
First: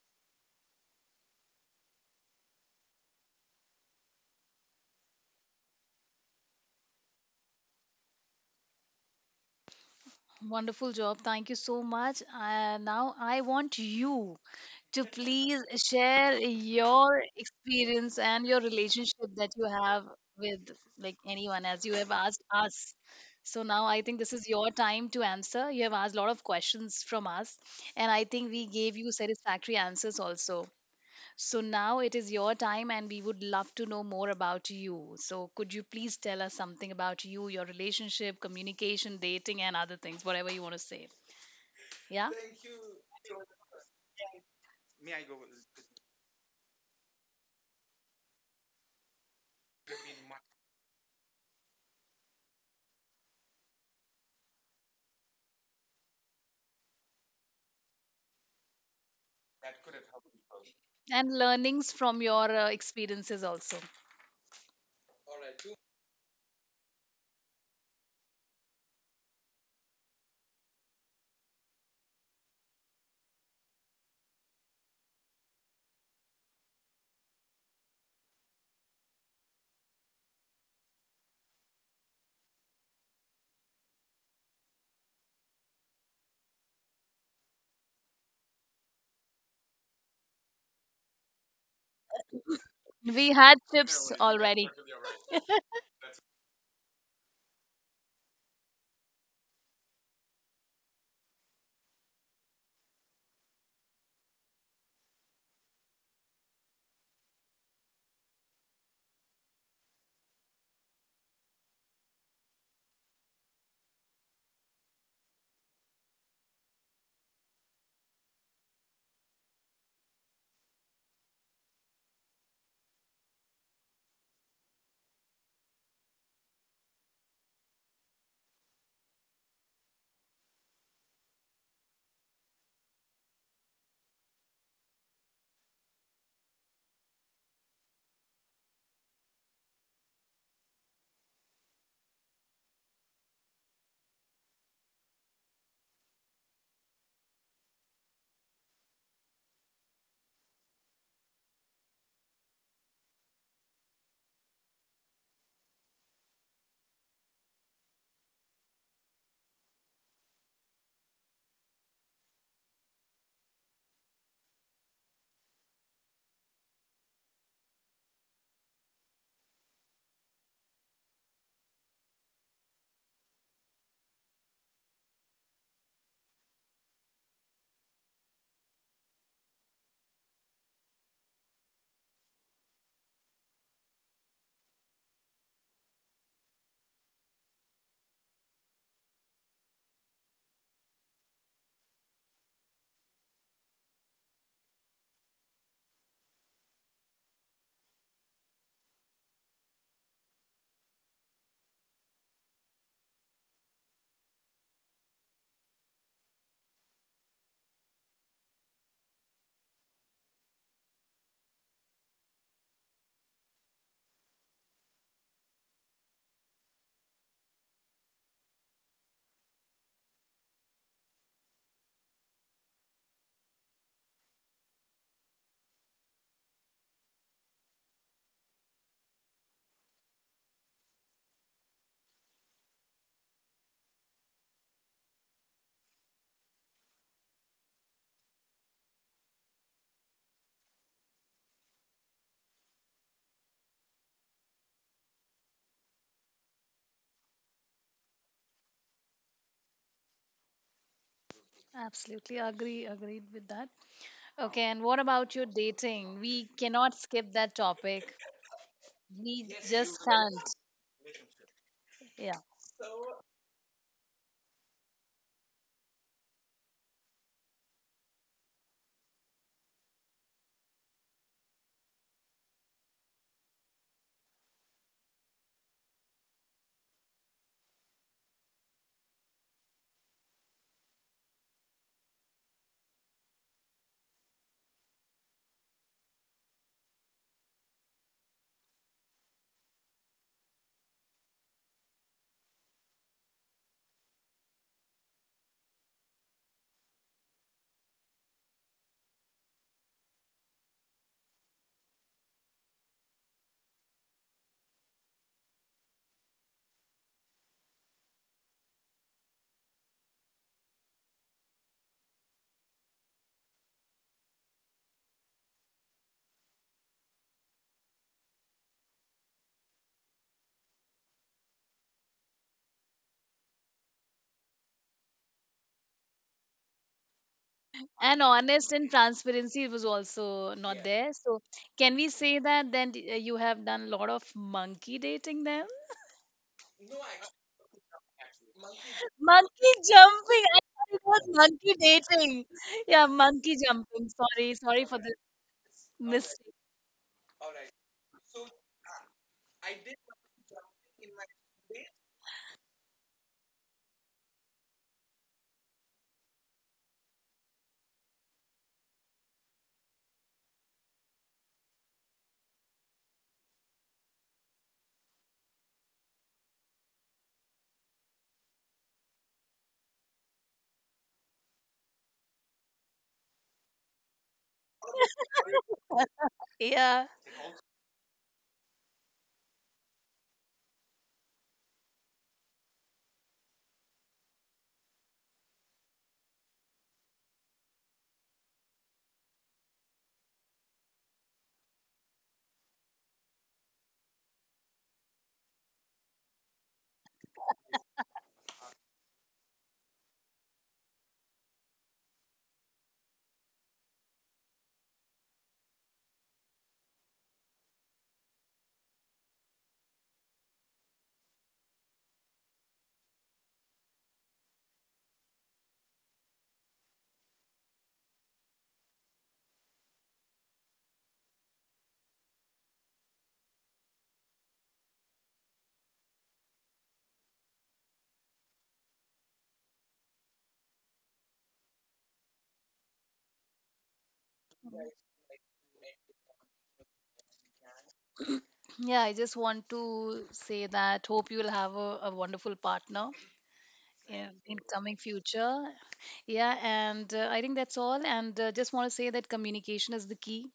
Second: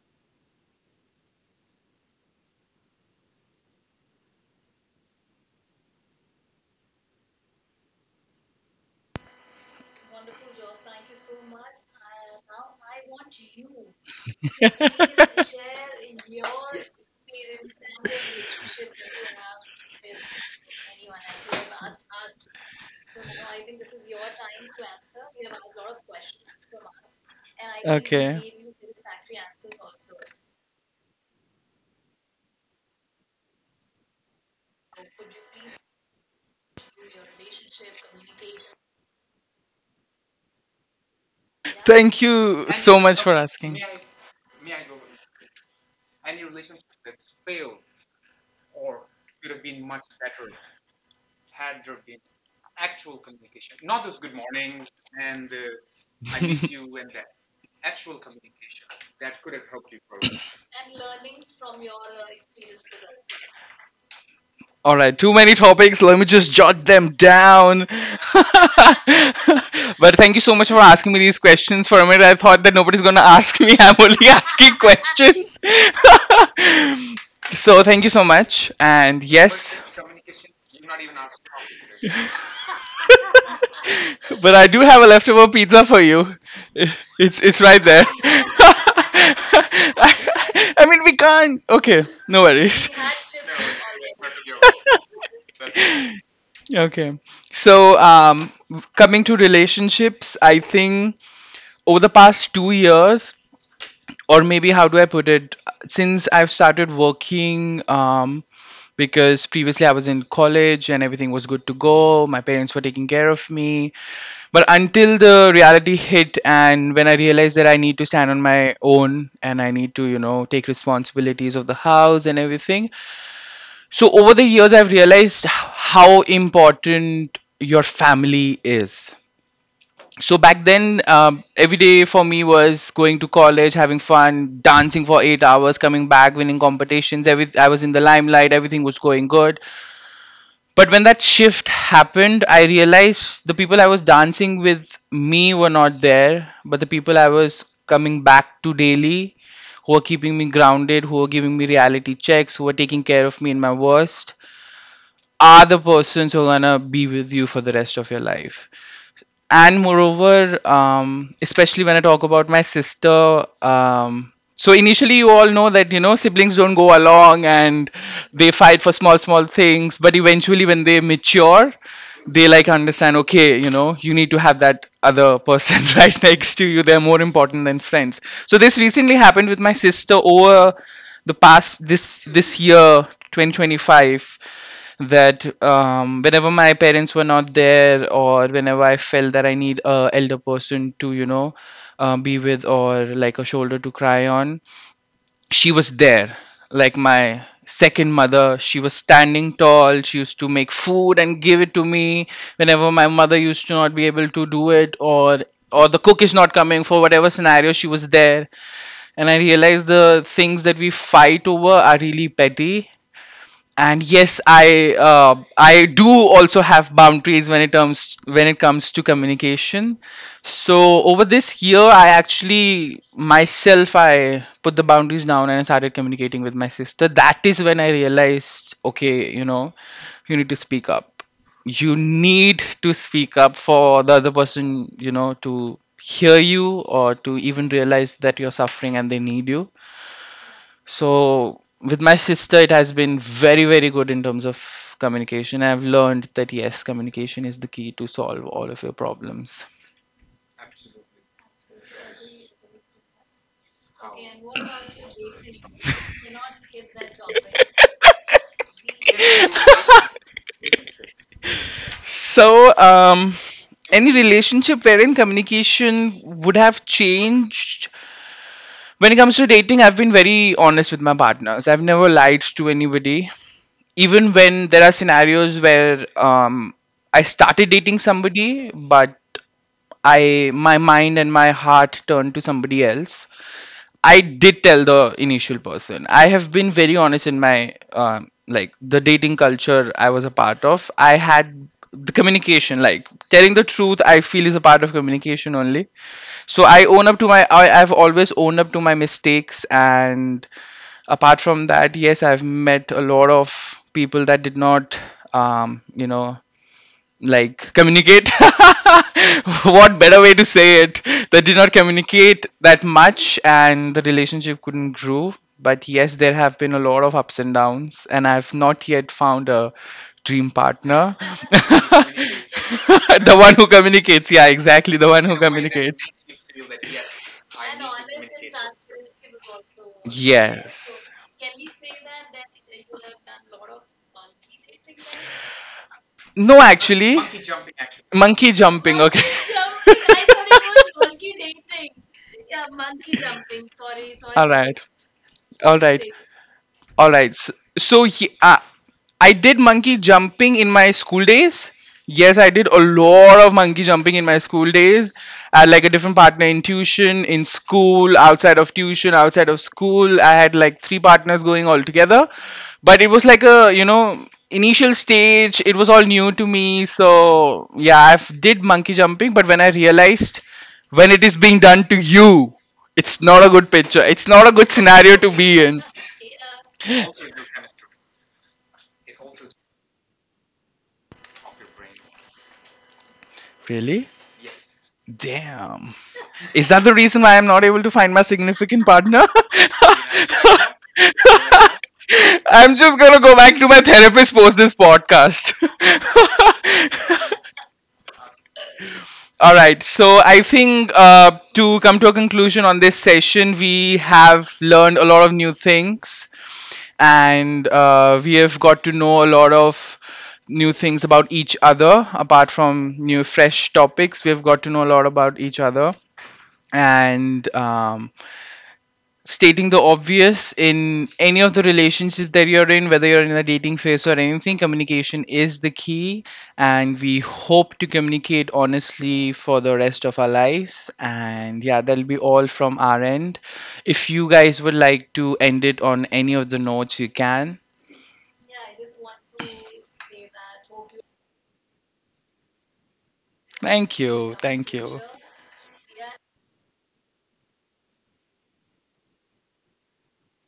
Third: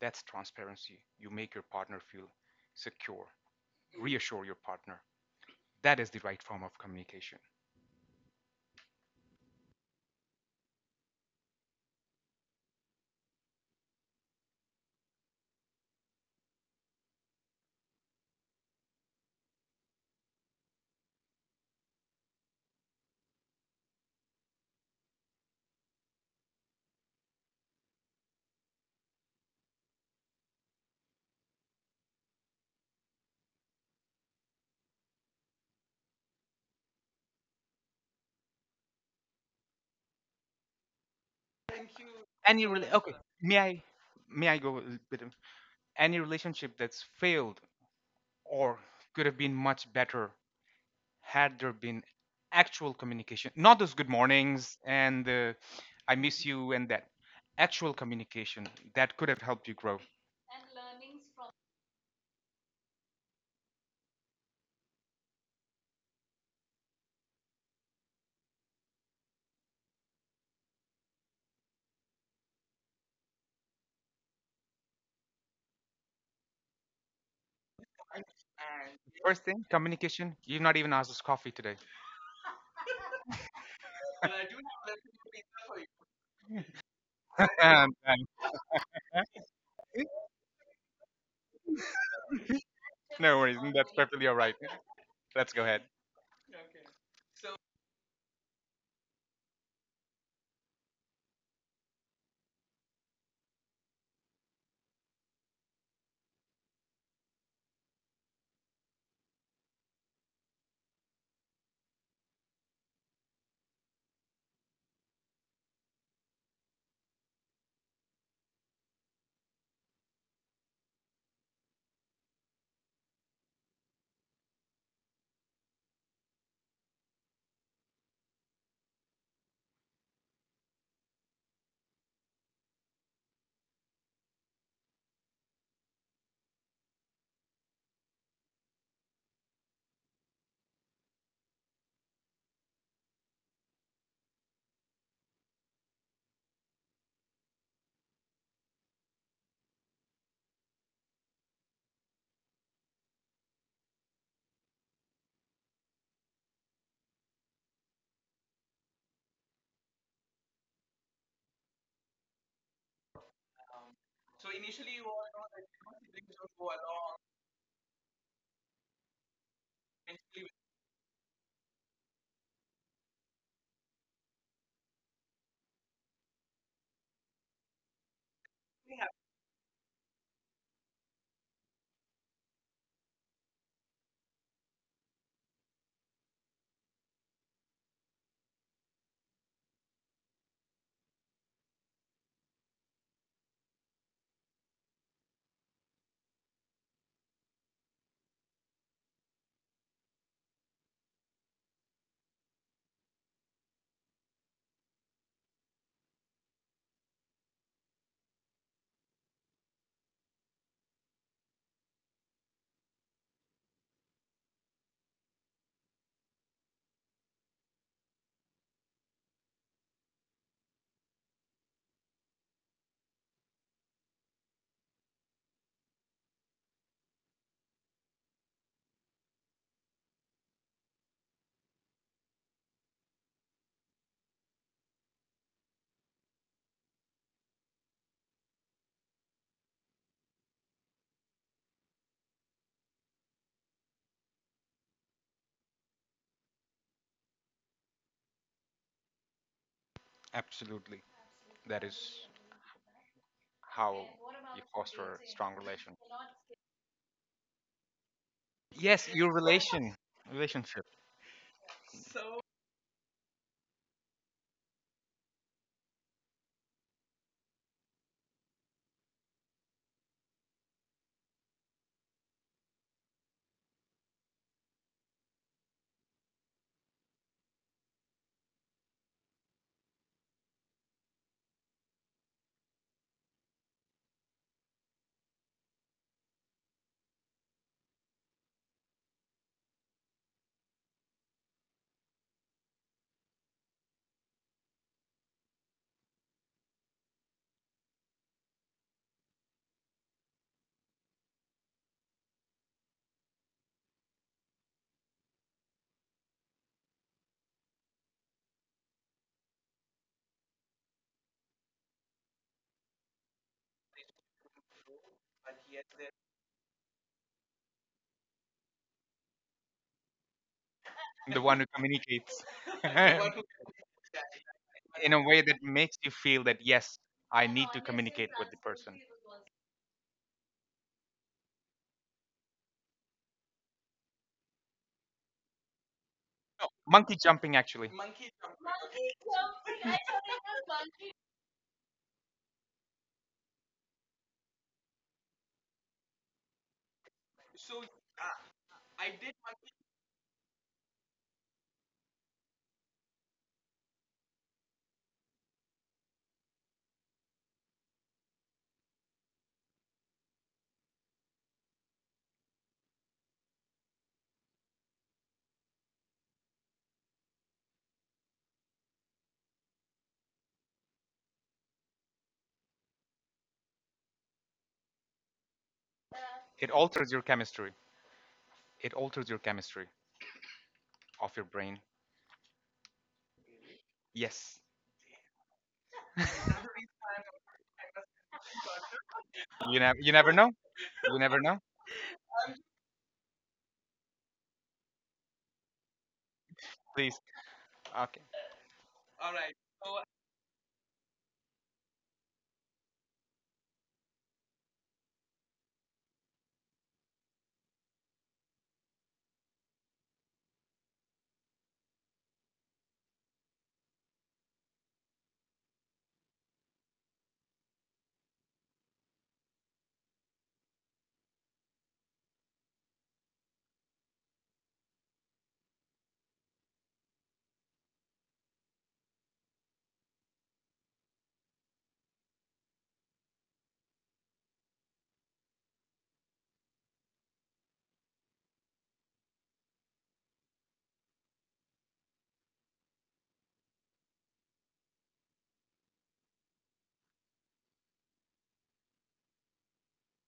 That's transparency. You make your partner feel secure, reassure your partner. That is the right form of communication. Wonderful job. Thank you so much. Now I want you to please share your experience and your relationship that you have with like anyone as you have asked us. So now I think this is your time to answer. You have asked a lot of questions from us, and I think we Okay. gave you satisfactory answers also. So now it is your time, and we would love to know more about you. So, could you please tell us something about you, your relationship, communication, dating, and other things, whatever you want to say? Yeah. Thank Any, you really? so Okay, much for may asking. i may I go a little bit of... Any relationship that's failed or could have been much better had there been actual communication, not those good mornings and I miss you, and that actual communication that could have helped you grow. And learnings from your experiences also. All right, too many topics. Let me just jot them down. But thank you so much for asking me these questions. For a minute, I thought that nobody's going to ask me. I'm only asking questions. So thank you so much. And First yes. thing, communication. You've not even asked us coffee today. But I do have a leftover pizza for you. It's right Um, there. um, I mean, we can't. Okay, no worries. no We worries. had That's tips perfectly all right. already. Let's go ahead. Okay. So, coming to relationships, I think over the past 2 years, or maybe how do I put it, since I've started working, because previously I was in college and everything was good to go, my parents were taking care of me. But until the reality hit, and when I realized that I need to stand on my own and I need to, take responsibilities of the house and everything, so over the years, I've realized how important your family is. So back then, every day for me was going to college, having fun, dancing for 8 hours, coming back, winning competitions. Every I was in the limelight, everything was going good. But when that shift happened, I realized the people I was dancing with me were not there, but the people I was coming back to daily, who were keeping me grounded, who were giving me reality checks, who were taking care of me in my worst are the persons who are gonna be with you for the rest of your life. And moreover, especially when I talk about my sister, so initially you all know that siblings don't go along and they fight for small small things, but eventually when they mature, they like understand, okay, you need to have that other person right next to you. They're more important than friends. So this recently happened with my sister over the past this year 2025. That whenever my parents were not there or whenever I felt that I need a elder person to be with or like a shoulder to cry on, she was there. Like my second mother, she was standing tall. She used to make food and give it to me whenever my mother used to not be able to do it, or the cook is not coming for whatever scenario, she was there. And I realized the things that we fight over are really petty. And yes, I I do also have boundaries when it comes to communication. So over this year, I actually myself, I put the boundaries down and I started communicating with my sister. That is when I realized, okay, you need to speak up. You need to speak up for the other person, to hear you or to even realize that you're suffering and they need you. So with my sister, it has been very, very good in terms of communication. I've learned that yes, communication is the key to solve all of your problems. Absolutely. That is Absolutely agree, agreed with that. how Okay, you and what foster about a your strong relation. dating? We cannot skip that topic. Yes, your We just relation, can't. relationship, Yeah, So, any relationship wherein communication would have changed? When it comes to dating, I've been very honest with my partners. I've never lied to anybody. Even when there are scenarios where I started dating somebody, but I my mind and my heart turned to somebody else. I did tell the initial person. I have been very honest in my like the dating culture I was a part of. I had the communication, like telling the truth, I feel, is a part of communication only. So I own up to my. I've always owned up to my mistakes, and apart from that, yes, I've met a lot of people that did not, um, you know, like communicate, what better way to say it, they did not communicate that much and the relationship couldn't grow. But yes, there have been a lot of ups and downs and I've not yet found a dream partner. the one who communicates. The one who communicates, yeah, exactly, the one In who a way that communicates. makes you feel that yes, I need to and communicate with the honest, and person. transparency was also not. Yeah, Yes. there. So can we say that then you have done a lot of monkey dating then? No, Monkey jumping actually. monkey jumping. Monkey jumping. I thought it was monkey dating. Yeah, monkey jumping, sorry, sorry for the mistake. All right. So I did monkey jumping in my school days. Yes, I did a lot of monkey jumping in my school days. I had like a different partner in tuition, in school, outside of tuition, outside of school. I had like 3 partners going all together. But it was like a, initial stage. It was all new to me. So yeah, I have did monkey jumping. But when I realized when it is being done to you, it's not a good picture. It's not a good scenario to be in. It Yeah. alters your chemistry. It alters your chemistry of your brain. Really? Yes. Damn. Is that the reason why I'm not able to find my significant partner? You never know. You never know. I'm just gonna go back to my therapist post this podcast. Please. Okay. All right, so I think to come to a conclusion on this session, we have learned a lot of new things and we have got to know a lot of new things about each other. Apart from new fresh topics, we have got to know a lot about each other. And stating the obvious, in any of the relationship that you're in, whether you're in a dating phase or anything, communication is the key. And we hope to communicate honestly for the rest of our lives. And yeah, that'll be all from our end. If you guys would like to end it on any of the notes, you can. Yeah, I just want to say that hope you'll have a wonderful partner Thank you. in Thank coming you. future. Yeah, and I think that's all, and just want to say that communication is the key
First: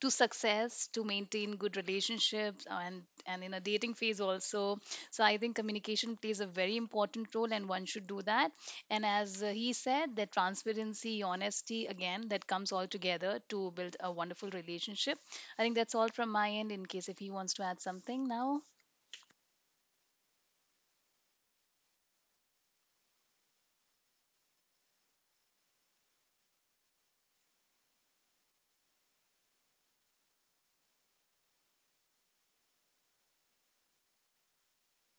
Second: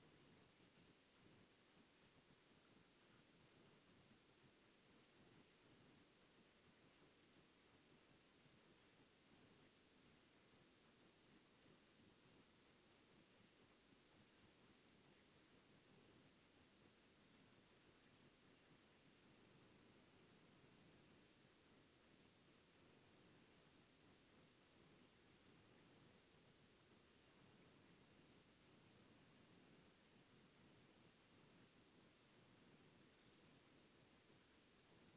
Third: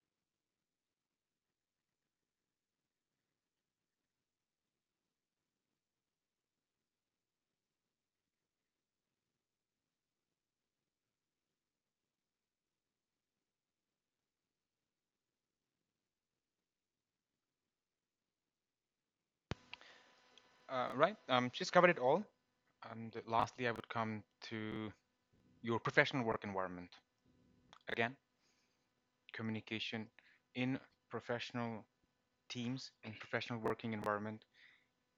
to success, to maintain good relationships, and in a dating phase also. So I think communication plays a very important role, and one should do that. And as he said that transparency, honesty, again, that comes all together to build a wonderful relationship. I think that's all from my end, in case if he wants to add something now. Right. She's covered it all. And lastly, I would come to your professional work environment. Again, communication in professional teams, in professional working environment,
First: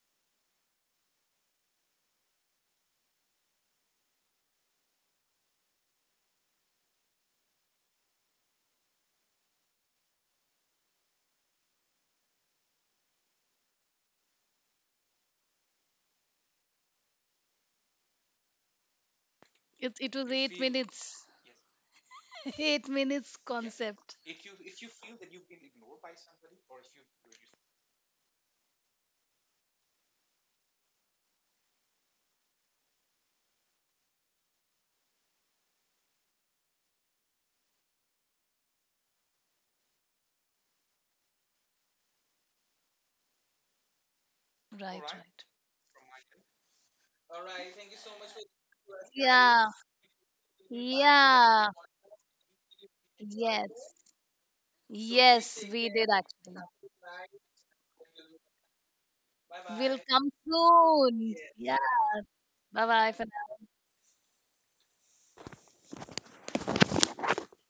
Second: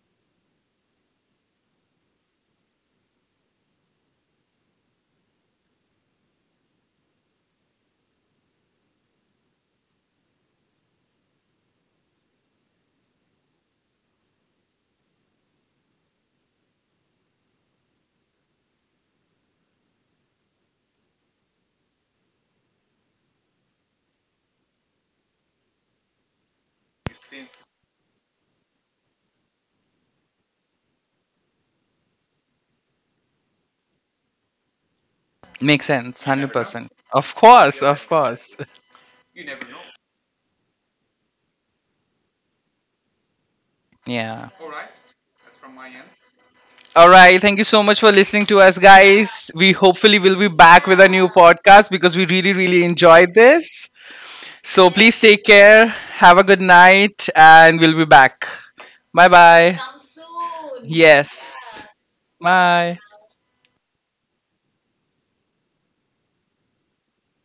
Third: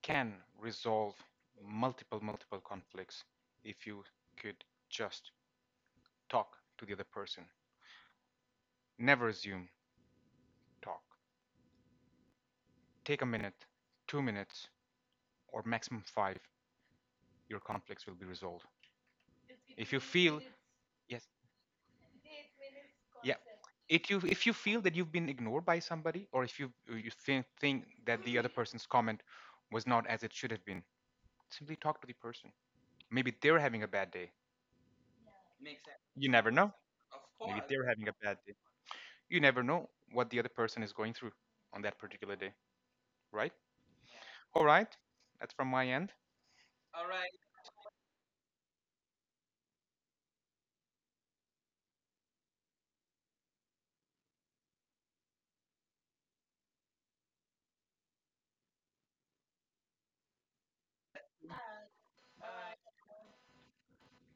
can resolve multiple conflicts if you could just talk to the other person. Never assume. Talk. Take a minute, 2 minutes, or maximum five. Your conflicts will be resolved, if you It was feel — eight yes. minutes eight Yeah, minutes concept. If you feel that you've been ignored by somebody, or if you think that the other person's comment was not as it should have been, simply talk to the person. Maybe they're having a bad day. Makes You sense. never know. 100%. Of Of Maybe course. course. They're having Of a bad day. course. You never know what the other person is going through on that particular day, right? Yeah. All right, Right, right. that's from my end. All right, thank you so much for listening to us, guys. Yeah. We hopefully will be back with a new Yeah. podcast because we really, really enjoyed Yes. this. So please take Yes, we care, did have a actually. good night, and we'll be back. Bye bye. We'll come soon. Yes. Yeah. Bye Bye. bye for